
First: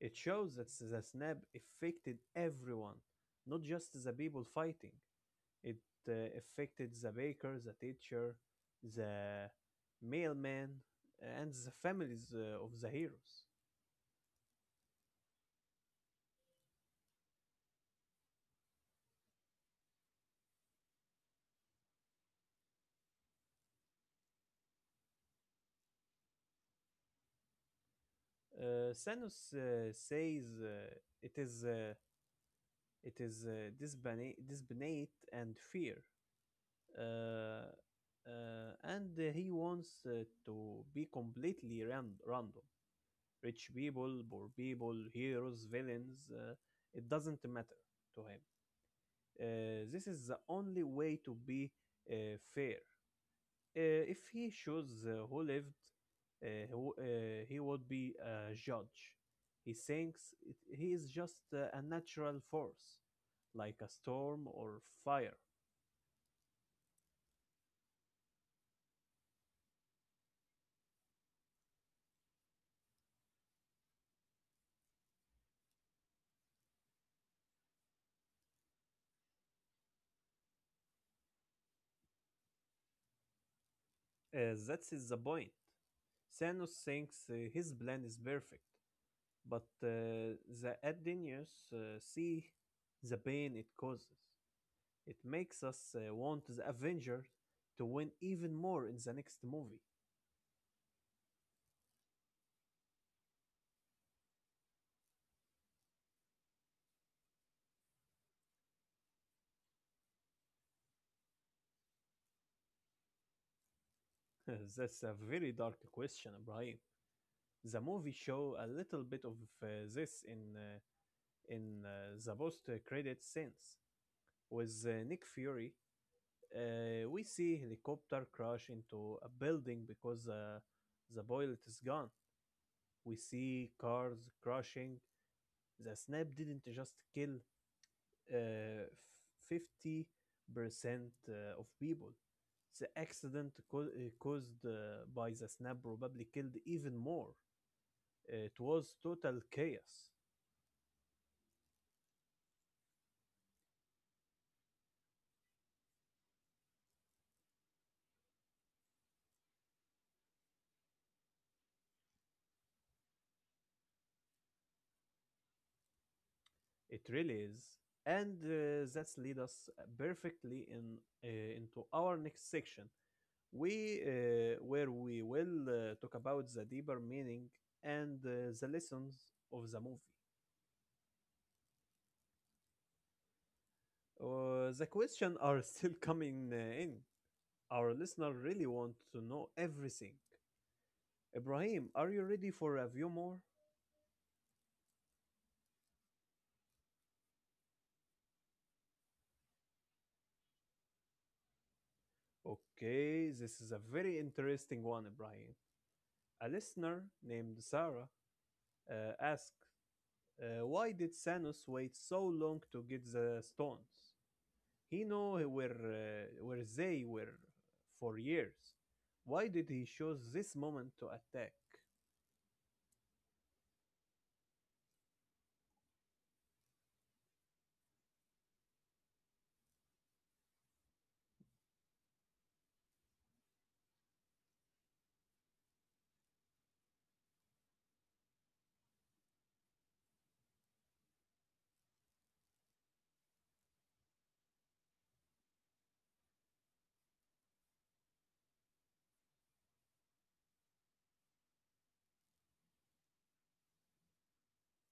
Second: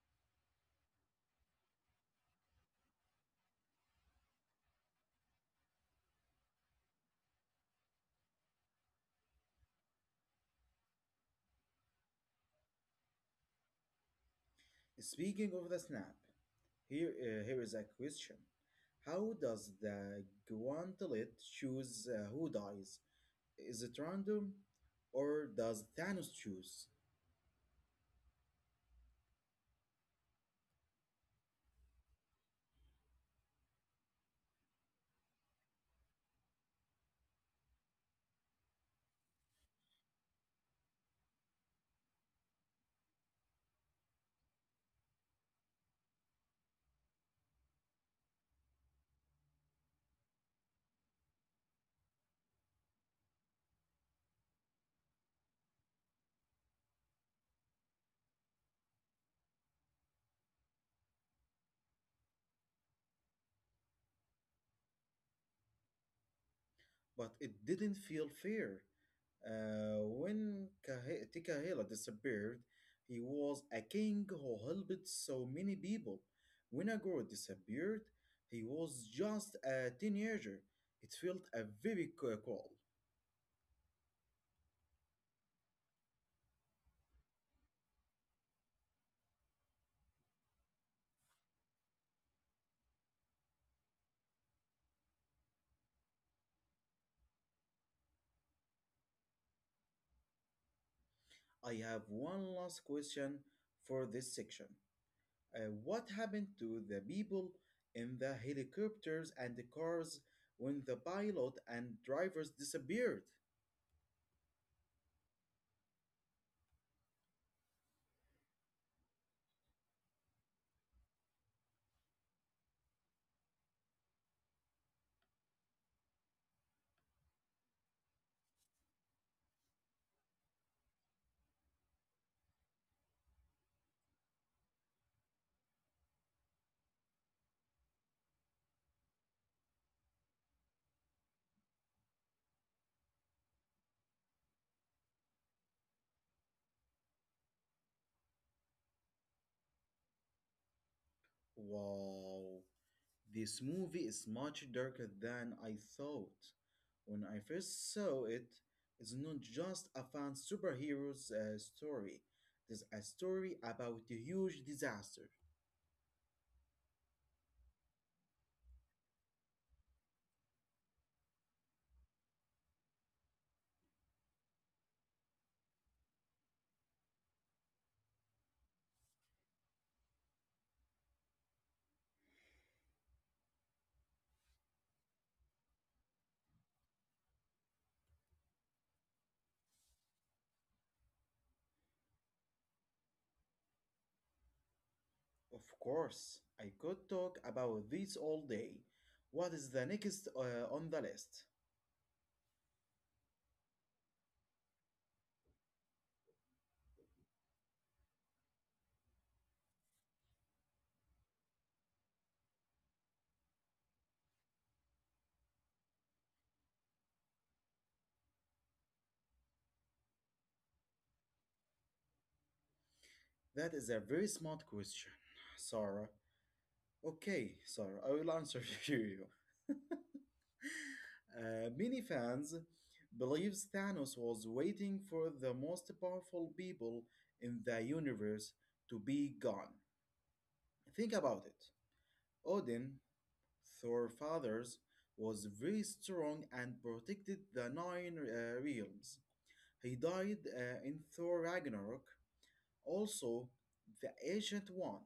It shows that the snap affected everyone, not just the people fighting. It affected the baker, the teacher, the mailman, and the families of the heroes.
Speaking of the snap, here is a question. How does the gauntlet choose who dies? Is it random? Or does Thanos choose?
Thanos says it is. It is disbana- disbandate and fear. Uh, and He wants to be completely random. Rich people, poor people, heroes, villains, it doesn't matter to him. This is the only way to be uh, fair. If he shows who lived, uh, who, uh, he would be a judge. He is just a natural force, like a storm or fire.
But it didn't feel fair. When Tikahila disappeared, he was a king who helped so many people. When Agor disappeared, he was just a teenager. It felt a very cool.
That is the point. Thanos thinks his plan is perfect, but the Adenius see the pain it causes. It makes us want the Avengers to win even more in the next movie.
I have one last question for this section. What happened to the people in the helicopters and the cars when the pilot and drivers disappeared?
[LAUGHS] That's a very dark question, Ibrahim. The movie show a little bit of uh, this in the post credit scenes. With Nick Fury, we see helicopter crash into a building because the pilot is gone. We see cars crashing. The snap didn't just kill uh, 50% of people. The accident caused by the snap probably killed even more. It was total chaos.
Wow, this movie is much darker than I thought. When I first saw it, it's not just a fan superhero's story. It's a story about a huge disaster.
It really is. And that's lead us perfectly in into our next section, we where we will talk about the deeper meaning and the lessons of the movie. The questions are [LAUGHS] still coming in. Our listener really want to know everything. Ibrahim, are you ready for a few more?
Of course, I could talk about this all day. What is the next on the list?
Okay, this is a very interesting one, Ibrahim. A listener named Sarah asked, why did Thanos wait so long to get the stones? He knew where they were for years. Why did he choose this moment to attack?
That is a very smart question, Sarah. Okay, Sarah, I will answer [LAUGHS] you. Many fans believes Thanos was waiting for the most powerful people in the universe to be gone. Think about it. Odin, Thor fathers, was very strong and protected the nine realms. He died in Thor Ragnarok. Also, the Ancient One,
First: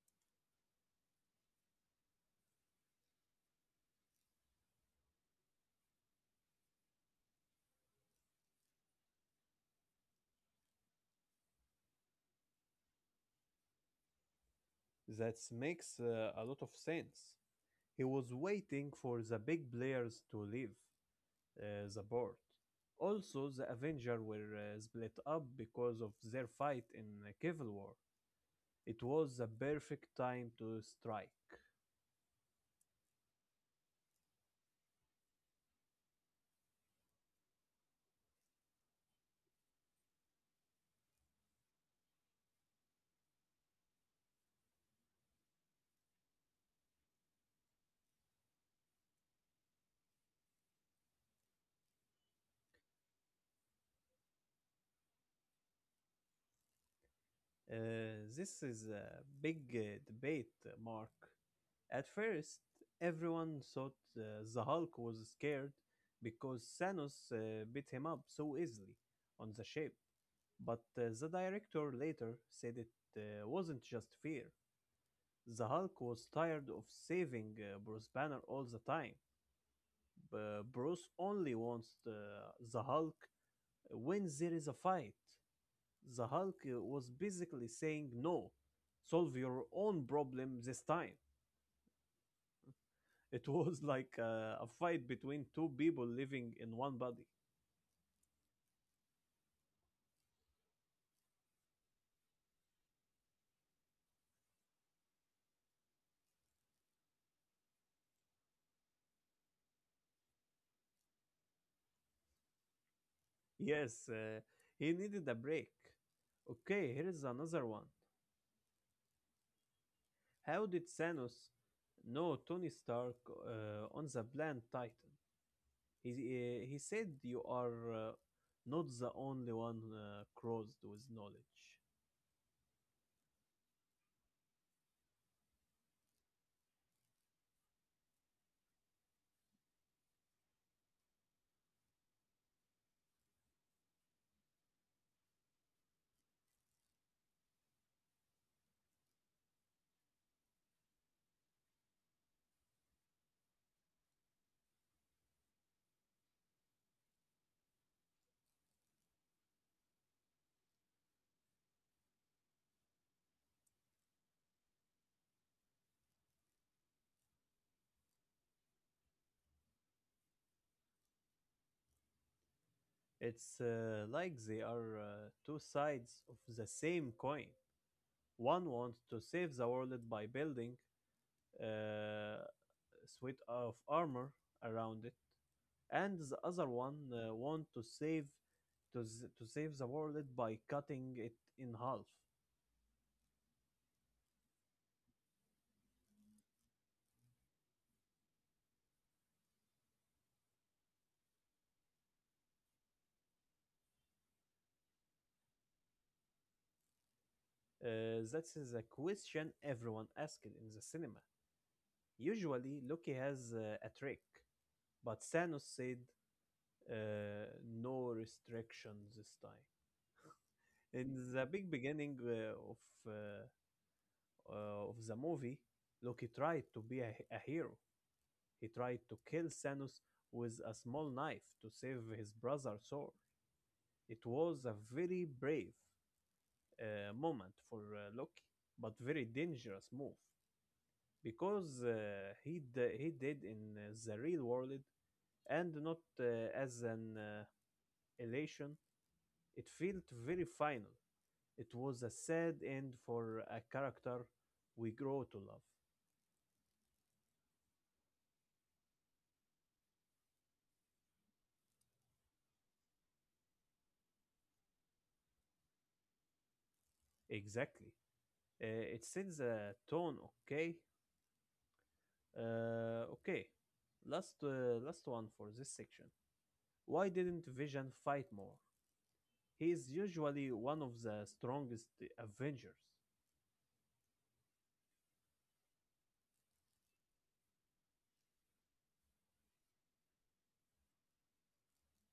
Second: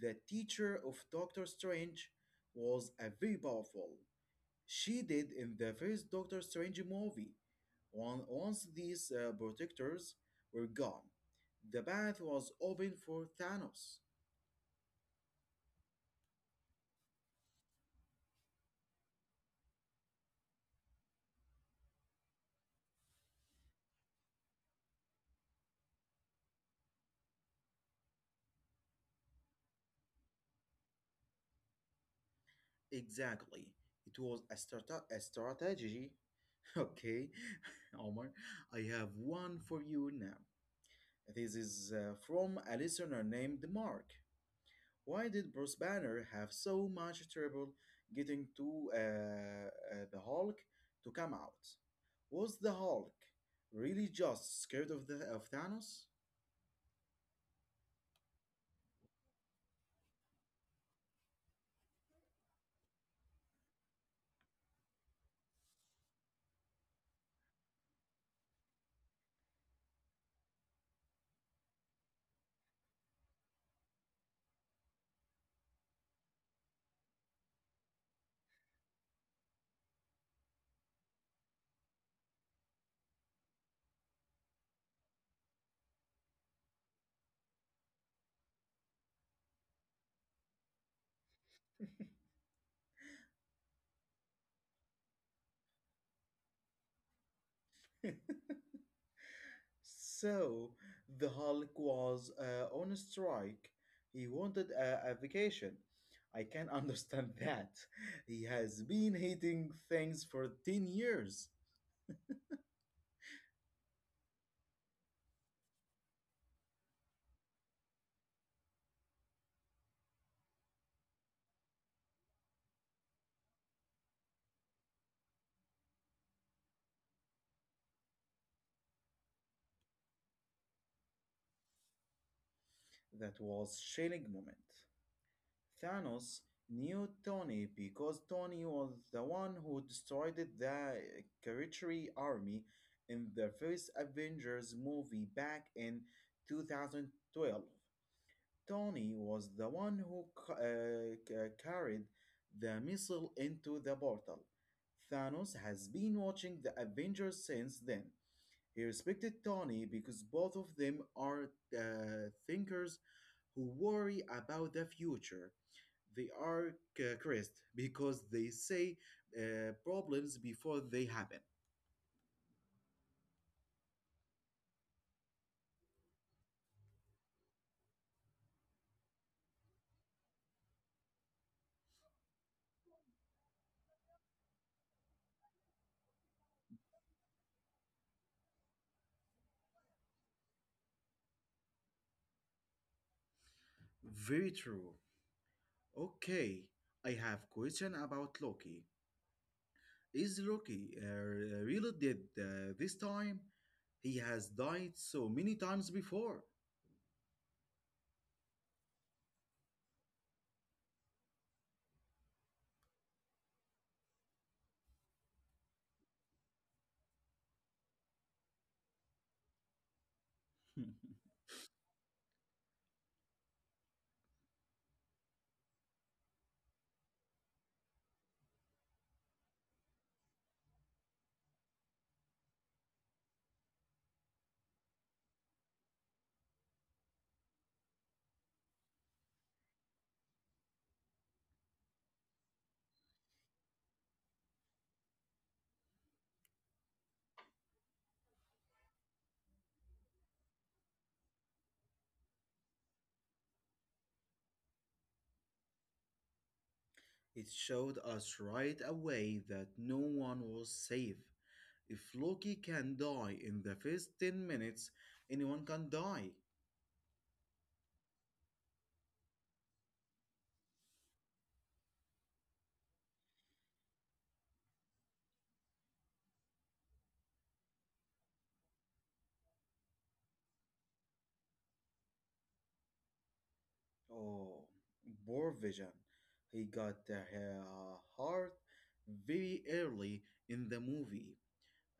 the teacher of Doctor Strange, was a very powerful. She did in the first Doctor Strange movie. Once these protectors were gone, the path was open for Thanos.
That makes a lot of sense. He was waiting for the big players to leave the board. Also, the Avengers were split up because of their fight in the Civil War. It was the perfect time to strike.
Exactly. It was a, a strategy. [LAUGHS] Okay, [LAUGHS] Omar, I have one for you now. This is from a listener named Mark. Why did Bruce Banner have so much trouble getting to the Hulk to come out? Was the Hulk really just scared of the of Thanos?
This is a big debate, Mark. At first, everyone thought the Hulk was scared because Thanos beat him up so easily on the ship, but the director later said it wasn't just fear. The Hulk was tired of saving Bruce Banner all the time. Bruce only wants the Hulk when there is a fight. The Hulk was basically saying, no, solve your own problem this time. [LAUGHS] It was like a fight between two people living in one body.
[LAUGHS] So the Hulk was on strike. He wanted a vacation. I can [LAUGHS] understand that. He has been hating things for 10 years.
Yes, he needed a break. Okay, here is another one. How did Thanos know Tony Stark on the Blind Titan? He he said you are not the only one crossed with knowledge.
That was chilling moment. Thanos knew Tony because Tony was the one who destroyed the Kree army in the first Avengers movie back in 2012. Tony was the one who carried the missile into the portal. Thanos has been watching the Avengers since then. He respected Tony because both of them are thinkers who worry about the future they are cursed because they say problems before they happen.
It's like they are two sides of the same coin. One wants to save the world by building uh, a suite of armor around it, and the other one wants to save to save the world by cutting it in half.
Very true. Okay, I have question about Loki. Is Loki really dead this time? He has died so many times before.
That is a question everyone asked in the cinema. Usually, Loki has a trick, but Thanos said uh, no restrictions this time.
[LAUGHS]
In the big beginning uh, of the movie, Loki tried to be a hero. He tried to kill Thanos with a small knife to save his brother Thor. It was a very brave moment for Loki, but very dangerous move because he did in the real world and not as an elation. It felt very final. It was a sad end for a character we grow to love.
It showed us right away that no one was safe. If Loki can die in the first 10 minutes, anyone can die.
Exactly. It sends a tone, okay? Okay. Last one for this section. Why didn't Vision fight more? He is usually one of the strongest Avengers.
Oh, poor Vision. He got the heart very early in the movie.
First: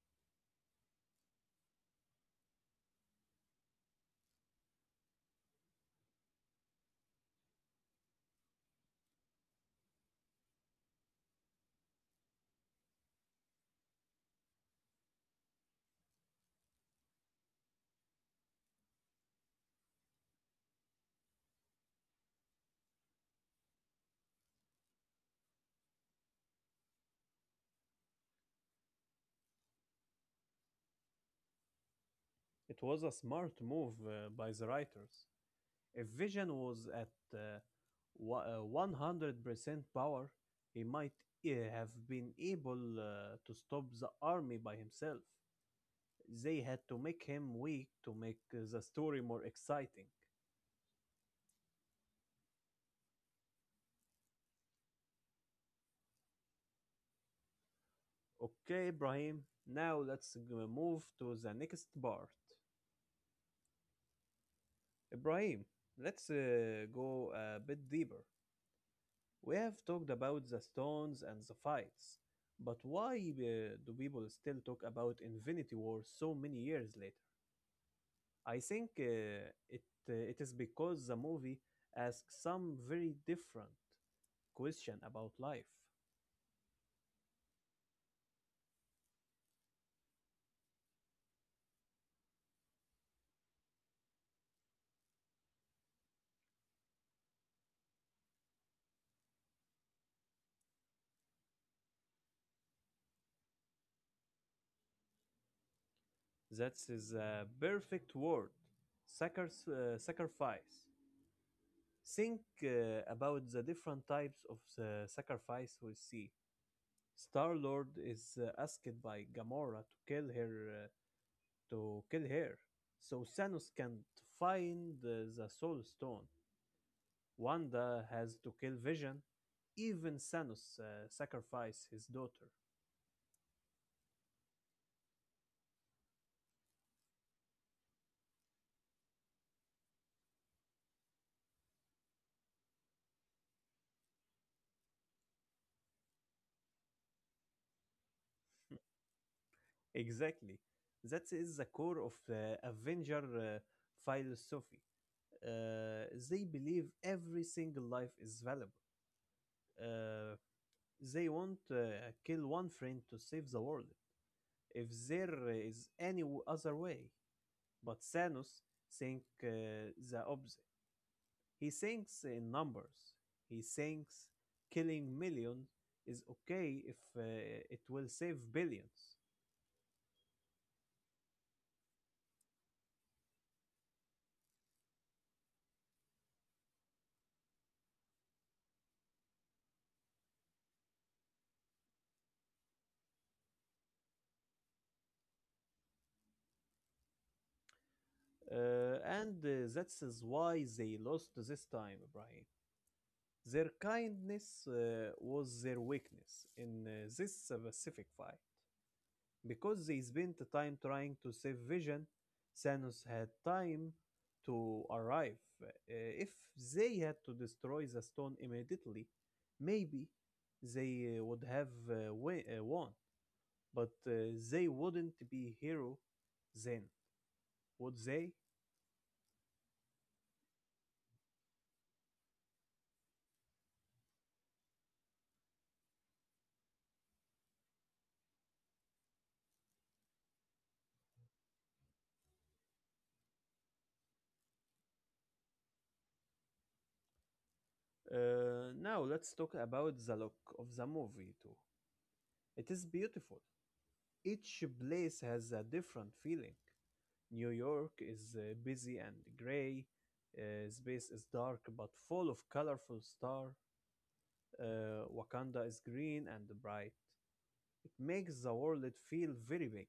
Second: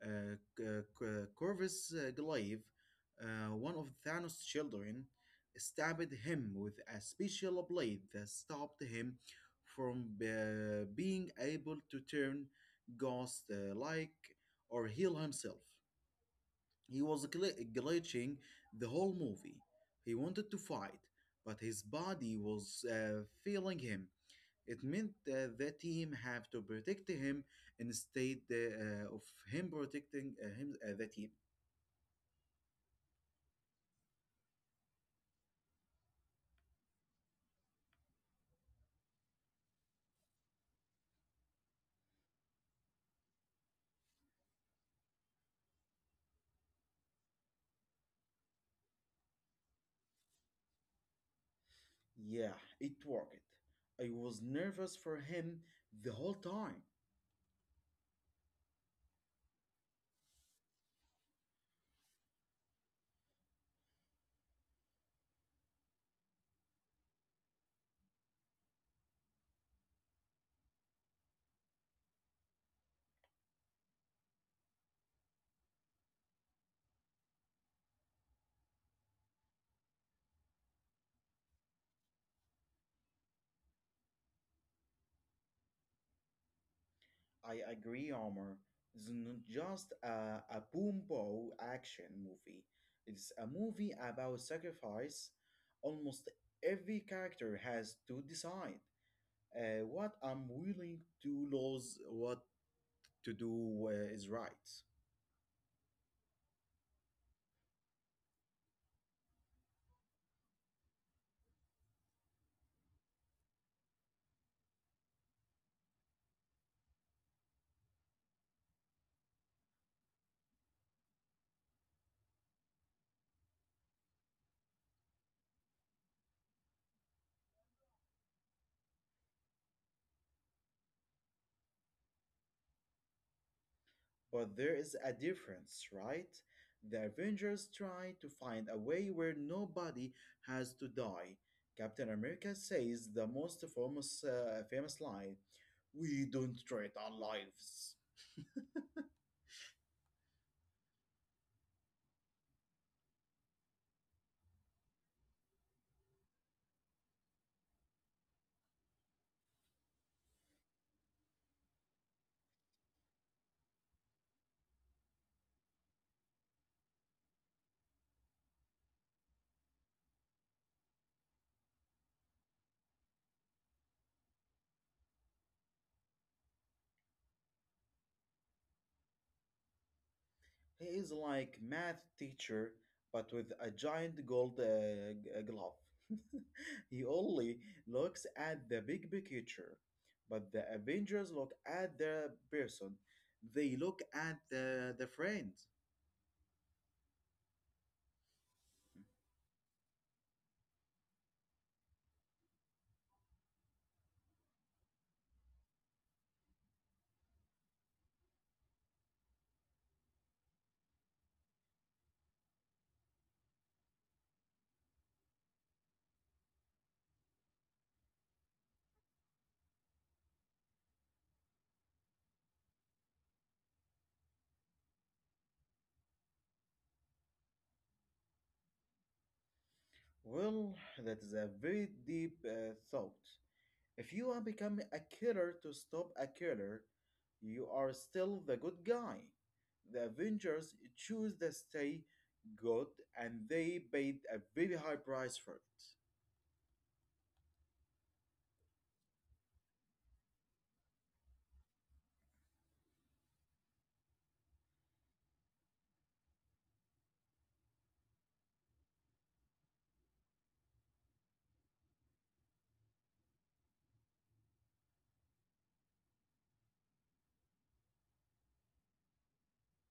Uh, C- Corvus Glaive, one of Thanos' children, stabbed him with a special blade that stopped him from being able to turn ghost-like or heal himself. He was glitching the whole movie. He wanted to fight, but his body was failing him. It meant the team have to protect him instead of him protecting him the team.
It was a smart move by the writers. If Vision was at 100% power, he might have been able to stop the army by himself. They had to make him weak to make the story more exciting.
Yeah, it worked. I was nervous for him the whole time.
Okay, Ibrahim. Now let's move to the next part. Ibrahim, let's go a bit deeper. We have talked about the stones and the fights, but why do people still talk about Infinity War so many years later? I think it is because the movie asks some very different question about life.
I agree, Omar. It's not just a boom bow action movie. It's a movie about sacrifice. Almost every character has to decide what I'm willing to lose, what to do is right.
That is a perfect word, sacrifice. Think about the different types of the sacrifice we see. Star Lord is asked by Gamora to kill her, so Thanos can find the Soul Stone. Wanda has to kill Vision. Even Thanos sacrifice his daughter.
But there is a difference, right? The Avengers try to find a way where nobody has to die. Captain America says the most famous line, we don't trade our lives.
Exactly. That is the core of Avenger philosophy. They believe every single life is valuable. Uh, they won't kill one friend to save the world if there is any other way. But Thanos think the opposite. He thinks in numbers. He thinks killing millions is okay if it will save billions.
He is like math teacher, but with a giant gold glove. [LAUGHS] He only looks at the big picture, but the Avengers look at the person. They look at the friend.
And that is why they lost this time, Ibrahim. Their kindness was their weakness in this specific fight. Because they spent the time trying to save Vision, Thanos had time to arrive. If they had to destroy the stone immediately, maybe they would have won, but they wouldn't be hero then, would they?
Well, that is a very deep thought. If you are becoming a killer to stop a killer, you are still the good guy. The Avengers choose to stay good and they paid a very high price for it.
Now let's talk about the look of the movie too. It is beautiful. Each place has a different feeling. New York is busy and gray. Space is dark but full of colorful stars. Wakanda is green and bright. It makes the world feel very big.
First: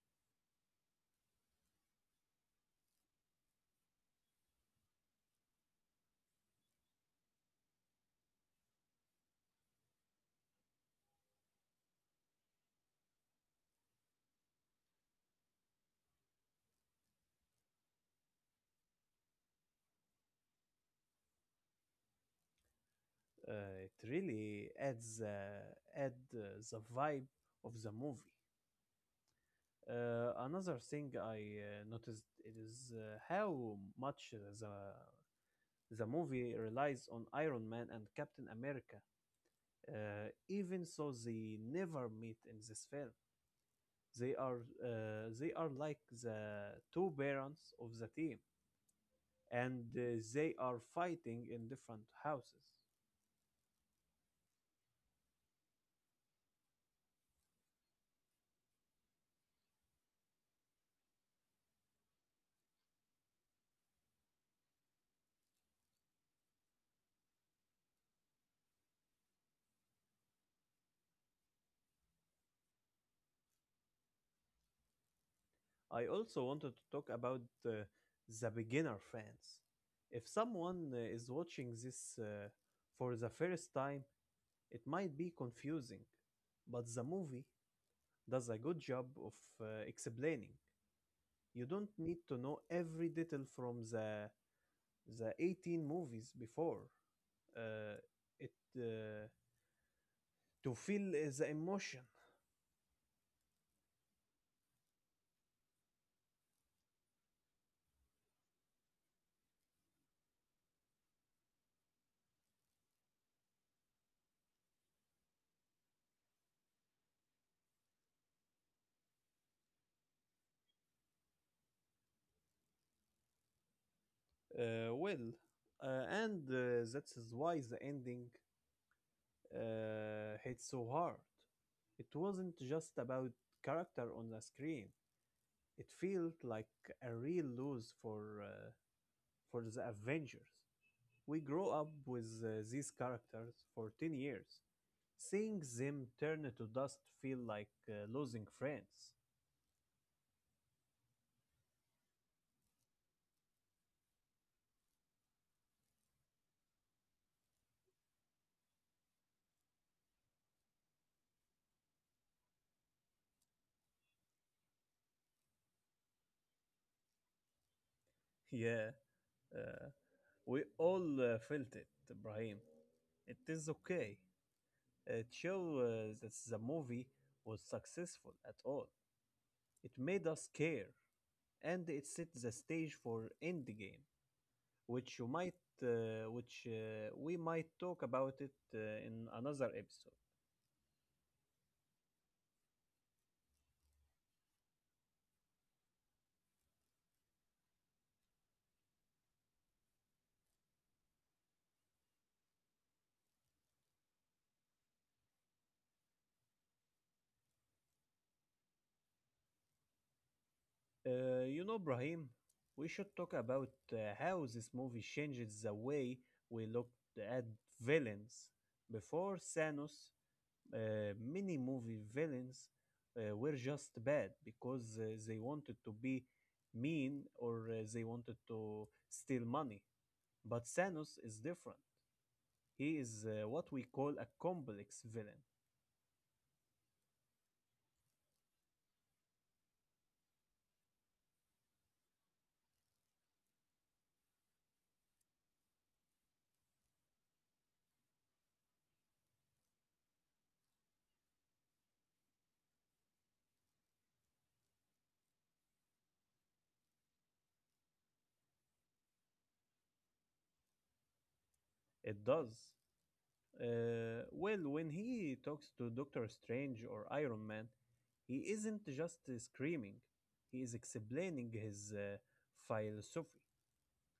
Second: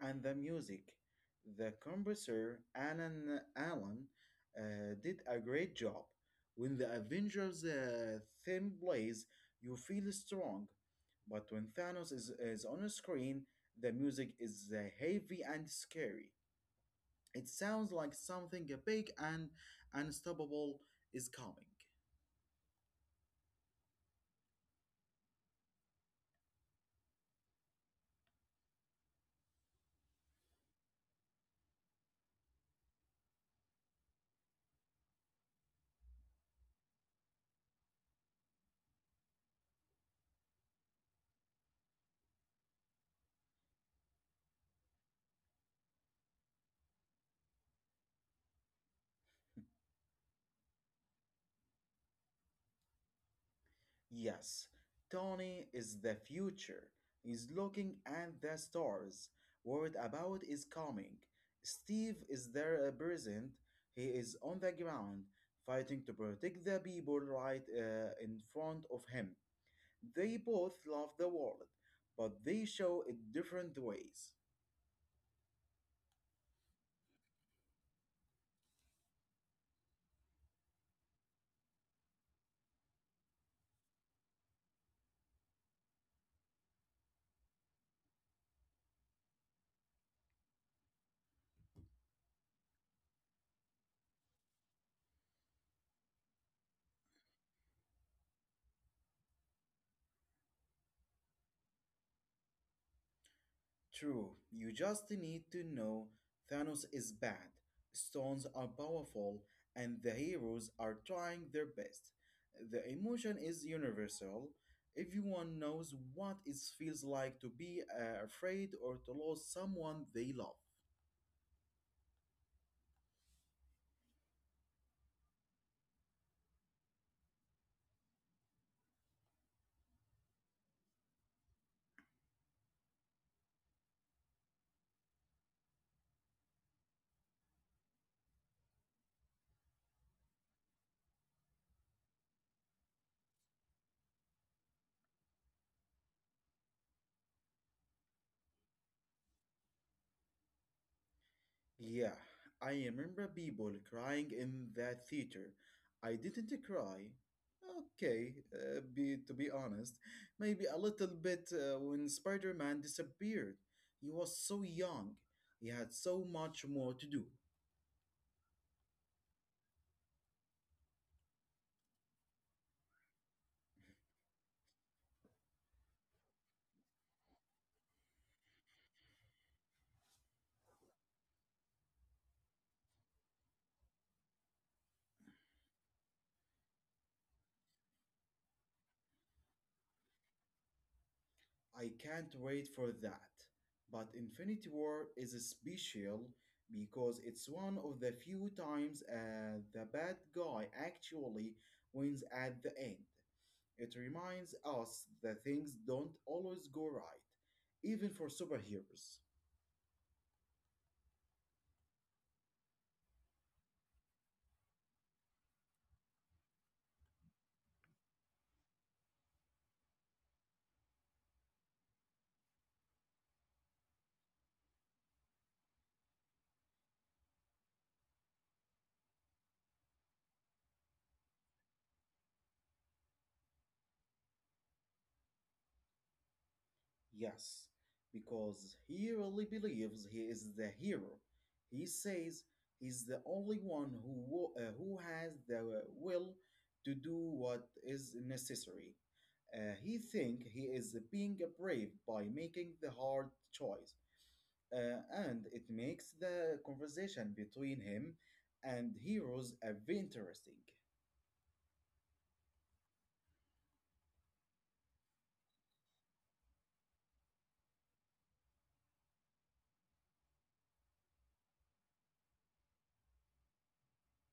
And the music, the composer Alan Allen did a great job. When the Avengers theme plays, you feel strong. But when Thanos is on the screen, the music is heavy and scary. It sounds like something big and unstoppable is coming.
It really adds add the vibe of the movie. Another thing I noticed it is how much the the movie relies on Iron Man and Captain America. Even so, they never meet in this film. They are they are like the two parents of the team, and they are fighting in different houses.
Yes, Tony is the future. He's looking at the stars. Word about is coming. Steve is there present. He is on the ground, fighting to protect the people right in front of him. They both love the world, but they show it different ways.
I also wanted to talk about the beginner fans. If someone is watching this for the first time, it might be confusing, but the movie does a good job of explaining. You don't need to know every detail from the 18 movies before. Uh, it To feel the emotion
True, you just need to know Thanos is bad, stones are powerful, and the heroes are trying their best. The emotion is universal. Everyone knows what it feels like to be afraid or to lose someone they love.
well. And that's why the ending hit so hard. It wasn't just about character on the screen. It felt like a real lose for the Avengers. We grow up with these characters for 10 years. Seeing Zim turn to dust feel like losing friends.
Yeah,
[LAUGHS]
I remember people crying in that theater. I didn't cry. Okay, to be honest, maybe a little bit when Spider Man disappeared. He was so young, he had so much more to do.
Yeah, uh, we all felt it, Ibrahim. It is okay. It show that the movie was successful at all. It made us care, and it set the stage for Endgame, which you might which we might talk about it in another episode.
I can't wait for that. But Infinity War is special because it's one of the few times the bad guy actually wins at the end. It reminds us that things don't always go right, even for superheroes.
You know, Brahim, we should talk about how this movie changes the way we looked at villains. Before Thanos, many movie villains were just bad because they wanted to be mean or they wanted to steal money. But Thanos is different. He is what we call a complex villain.
Yes, because he really believes he is the hero. He says he's the only one who who has the will to do what is necessary. He think he is being brave by making the hard choice, and it makes the conversation between him and heroes very interesting.
It does. Well, when he talks to Doctor Strange or Iron Man, he isn't just screaming, he is explaining his philosophy.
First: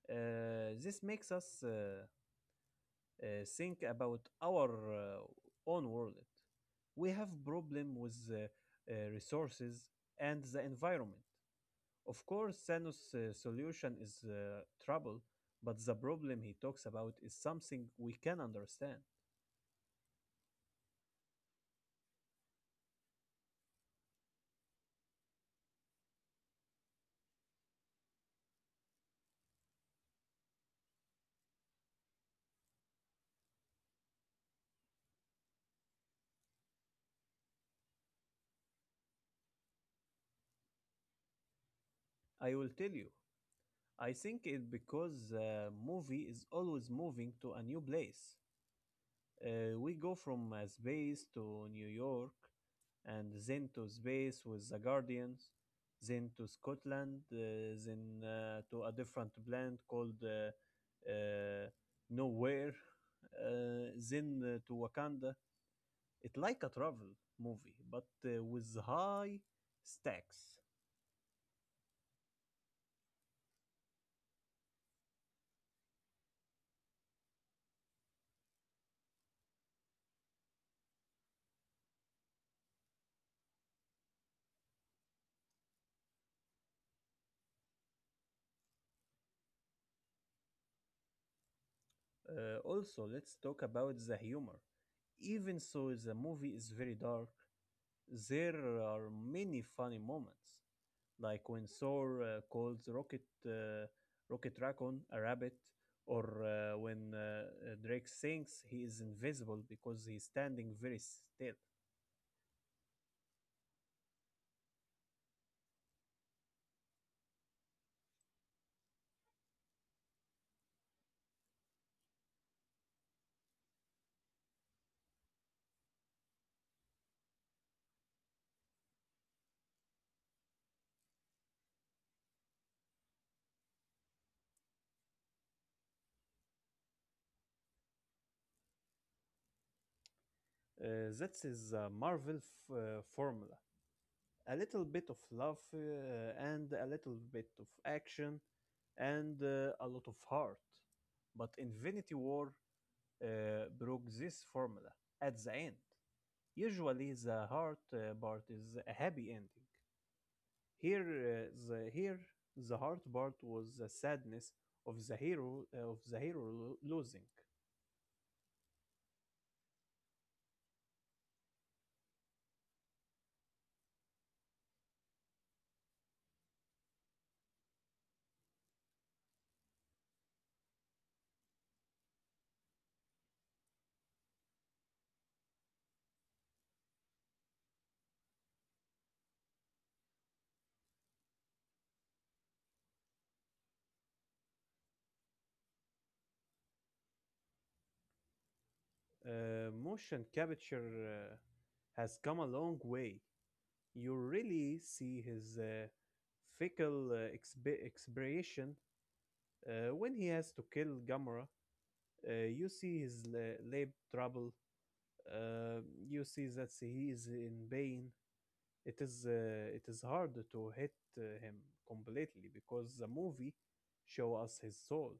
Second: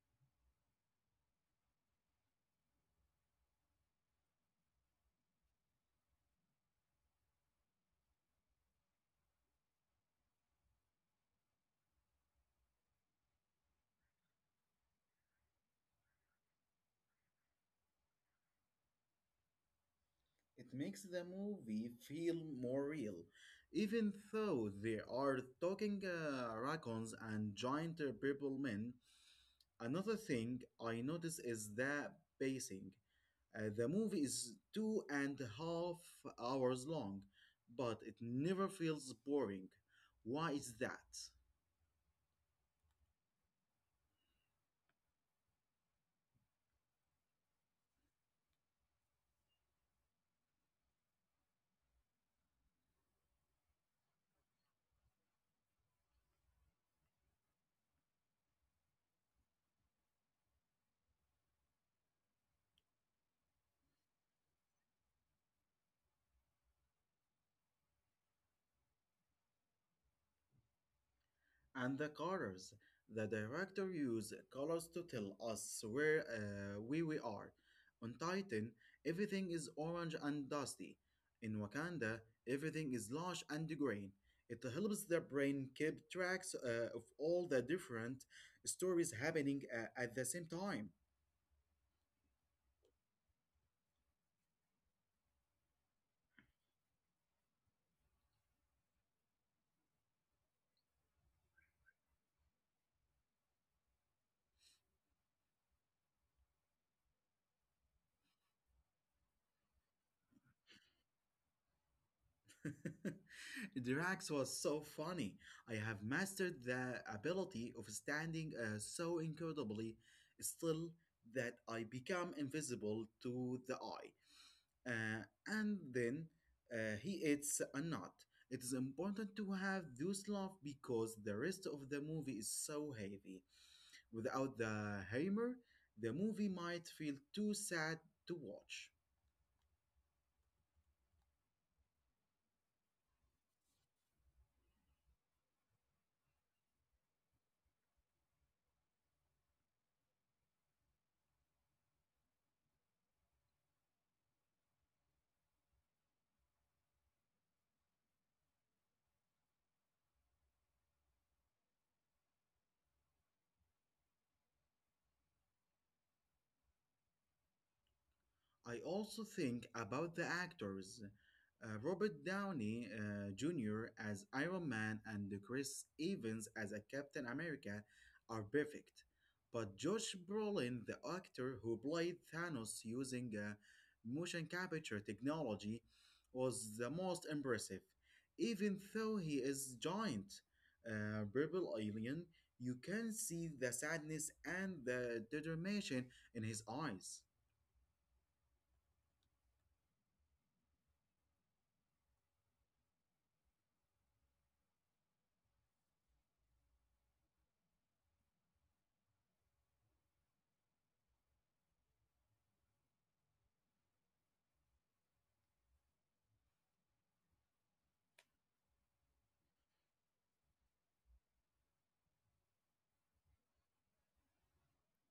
This makes us think about our own world. We have problem with resources and the environment. Of course, Zeno's solution is trouble, but the problem he talks about is something we can understand.
It makes the movie feel more real, even though they are talking raccoons and giant purple men. Another thing I notice is the pacing. The movie is 2.5 hours long, but it never feels boring. Why is that?
I will tell you. I think it because the movie is always moving to a new place. We go from space to New York, and then to space with the Guardians, then to Scotland, then to a different planet called uh, Nowhere, then to Wakanda. It's like a travel movie, but with high stakes.
And the colors. The director used colors to tell us where we are. On Titan, everything is orange and dusty. In Wakanda, everything is lush and green. It helps the brain keep tracks of all the different stories happening at the same time.
Also, let's talk about the humor. Even so, the movie is very dark. There are many funny moments, like when Thor calls Rocket Raccoon a rabbit, or when Drake thinks he is invisible because he's standing very still.
[LAUGHS] Drax was so funny. I have mastered the ability of standing so incredibly still that I become invisible to the eye. And then he eats a nut. It is important to have those laugh because the rest of the movie is so heavy. Without the hammer, the movie might feel too sad to watch.
That is a Marvel formula. A little bit of love and a little bit of action and a lot of heart. But Infinity War uh, broke this formula at the end. Usually, the heart part is a happy ending. Here, the hard part was the sadness of the hero losing.
I also think about the actors. Robert Downey Jr. as Iron Man and Chris Evans as a Captain America are perfect. But Josh Brolin, the actor who played Thanos using motion capture technology, was the most impressive. Even though he is giant, purple alien, you can see the sadness and the determination in his eyes.
Motion capture uh, has come a long way. You really see his fickle expression when he has to kill Gamora. You see his lab trouble. Uh, you see that he is in pain. It is hard to hit him completely because the movie show us his soul.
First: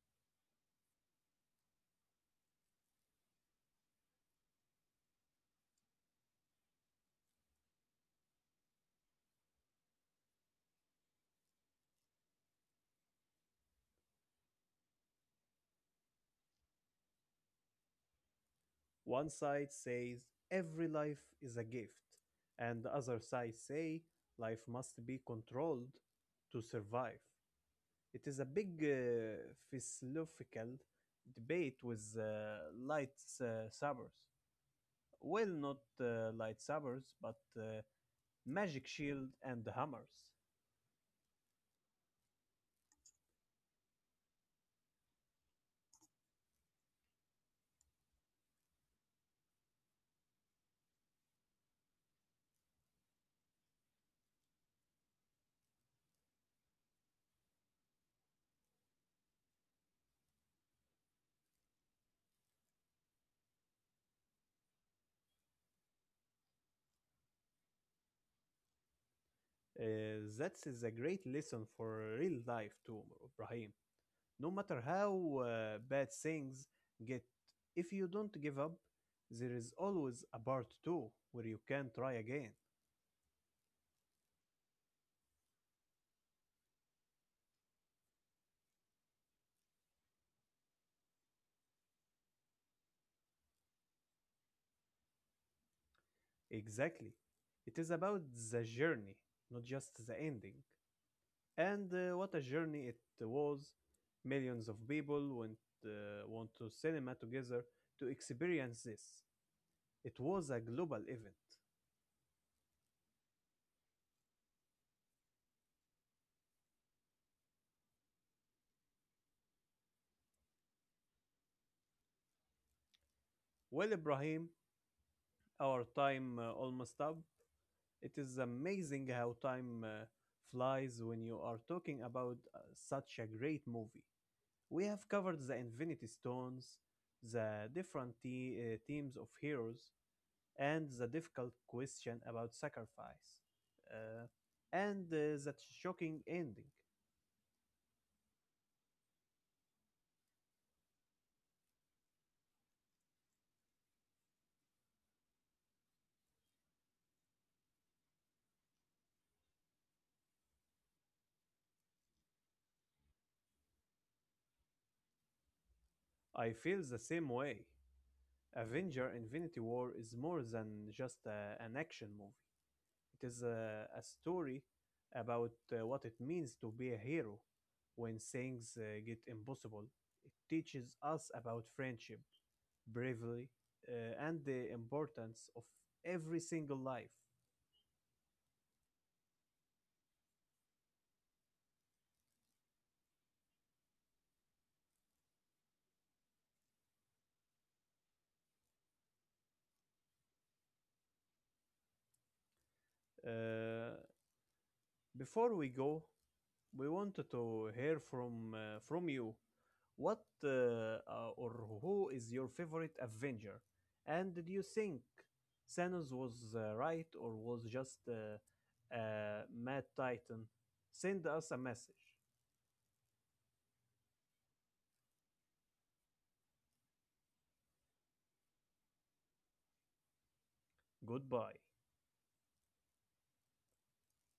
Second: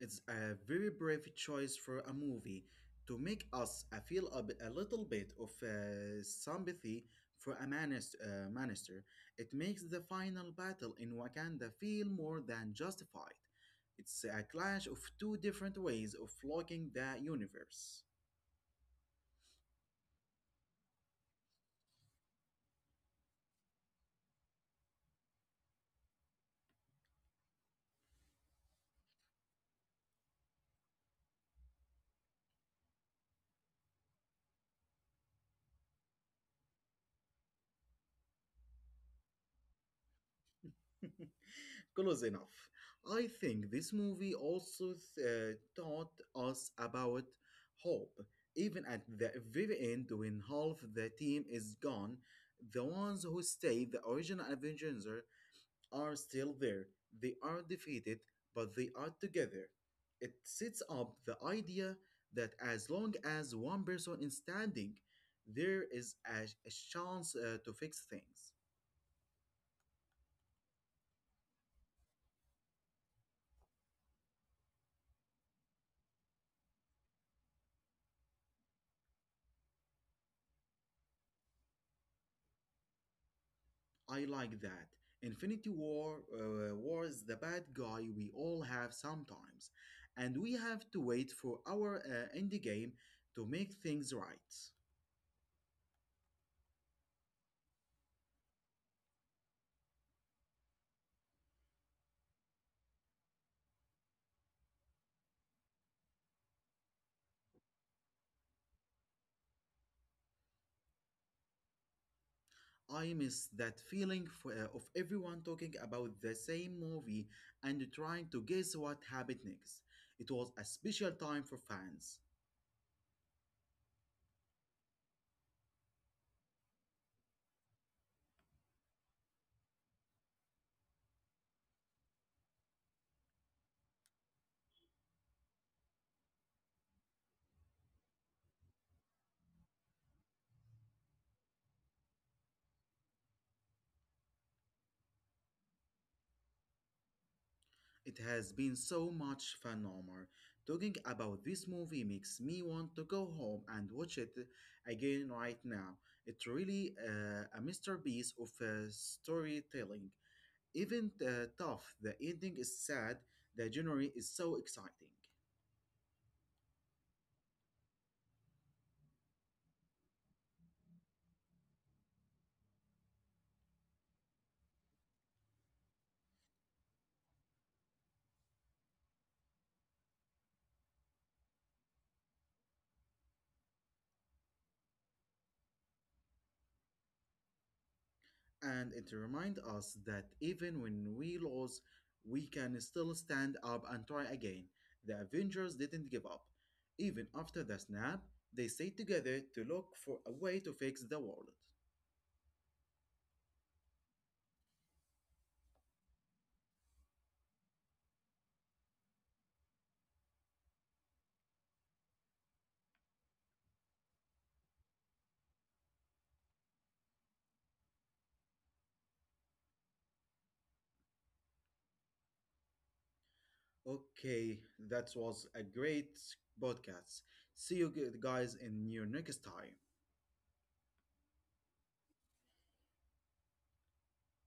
It's a very brave choice for a movie to make us feel a little bit of sympathy for a minister. It makes the final battle in Wakanda feel more than justified. It's a clash of two different ways of looking the universe.
One side says every life is a gift, and the other side say life must be controlled to survive. It is a big philosophical debate with lightsabers. Well, not lightsabers, but magic shield and hammers.
[LAUGHS] Close enough. I think this movie also taught us about hope. Even at the very end, when half the team is gone, the ones who stay, the original Avengers, are still there. They are defeated, but they are together. It sets up the idea that as long as one person is standing, there is a chance to fix things.
That is a great lesson for real life too, Ibrahim. No matter how bad things get, if you don't give up, there is always a part two where you can try again.
I like that. Infinity War was the bad guy we all have sometimes, and we have to wait for our end game to make things right.
Exactly. It is about the journey, not just the ending. And what a journey it was. Millions of people went, went to cinema together to experience this. It was a global event.
I miss that feeling of everyone talking about the same movie and trying to guess what happened next. It was a special time for fans.
Well, Ibrahim, our time almost up. It is amazing how time flies when you are talking about such a great movie. We have covered the Infinity Stones, the different teams of heroes, and the difficult question about sacrifice, uh, and that shocking ending.
It has been so much fun, Omar. Talking about this movie makes me want to go home and watch it again right now. It's really a masterpiece of storytelling. Even tough, the ending is sad, the journey is so exciting.
I feel the same way. Avenger Infinity War is more than just an action movie. It is a story about what it means to be a hero when things get impossible. It teaches us about friendship, bravery, and the importance of every single life.
And it reminds us that even when we lose, we can still stand up and try again. The Avengers didn't give up. Even after the snap, they stayed together to look for a way to fix the world.
Uh, Before we go, we wanted to hear from you. What or who is your favorite Avenger? And do you think Thanos was right or was just a mad titan? Send us a message.
Okay, that was a great podcast. See you guys in your next time.
Goodbye.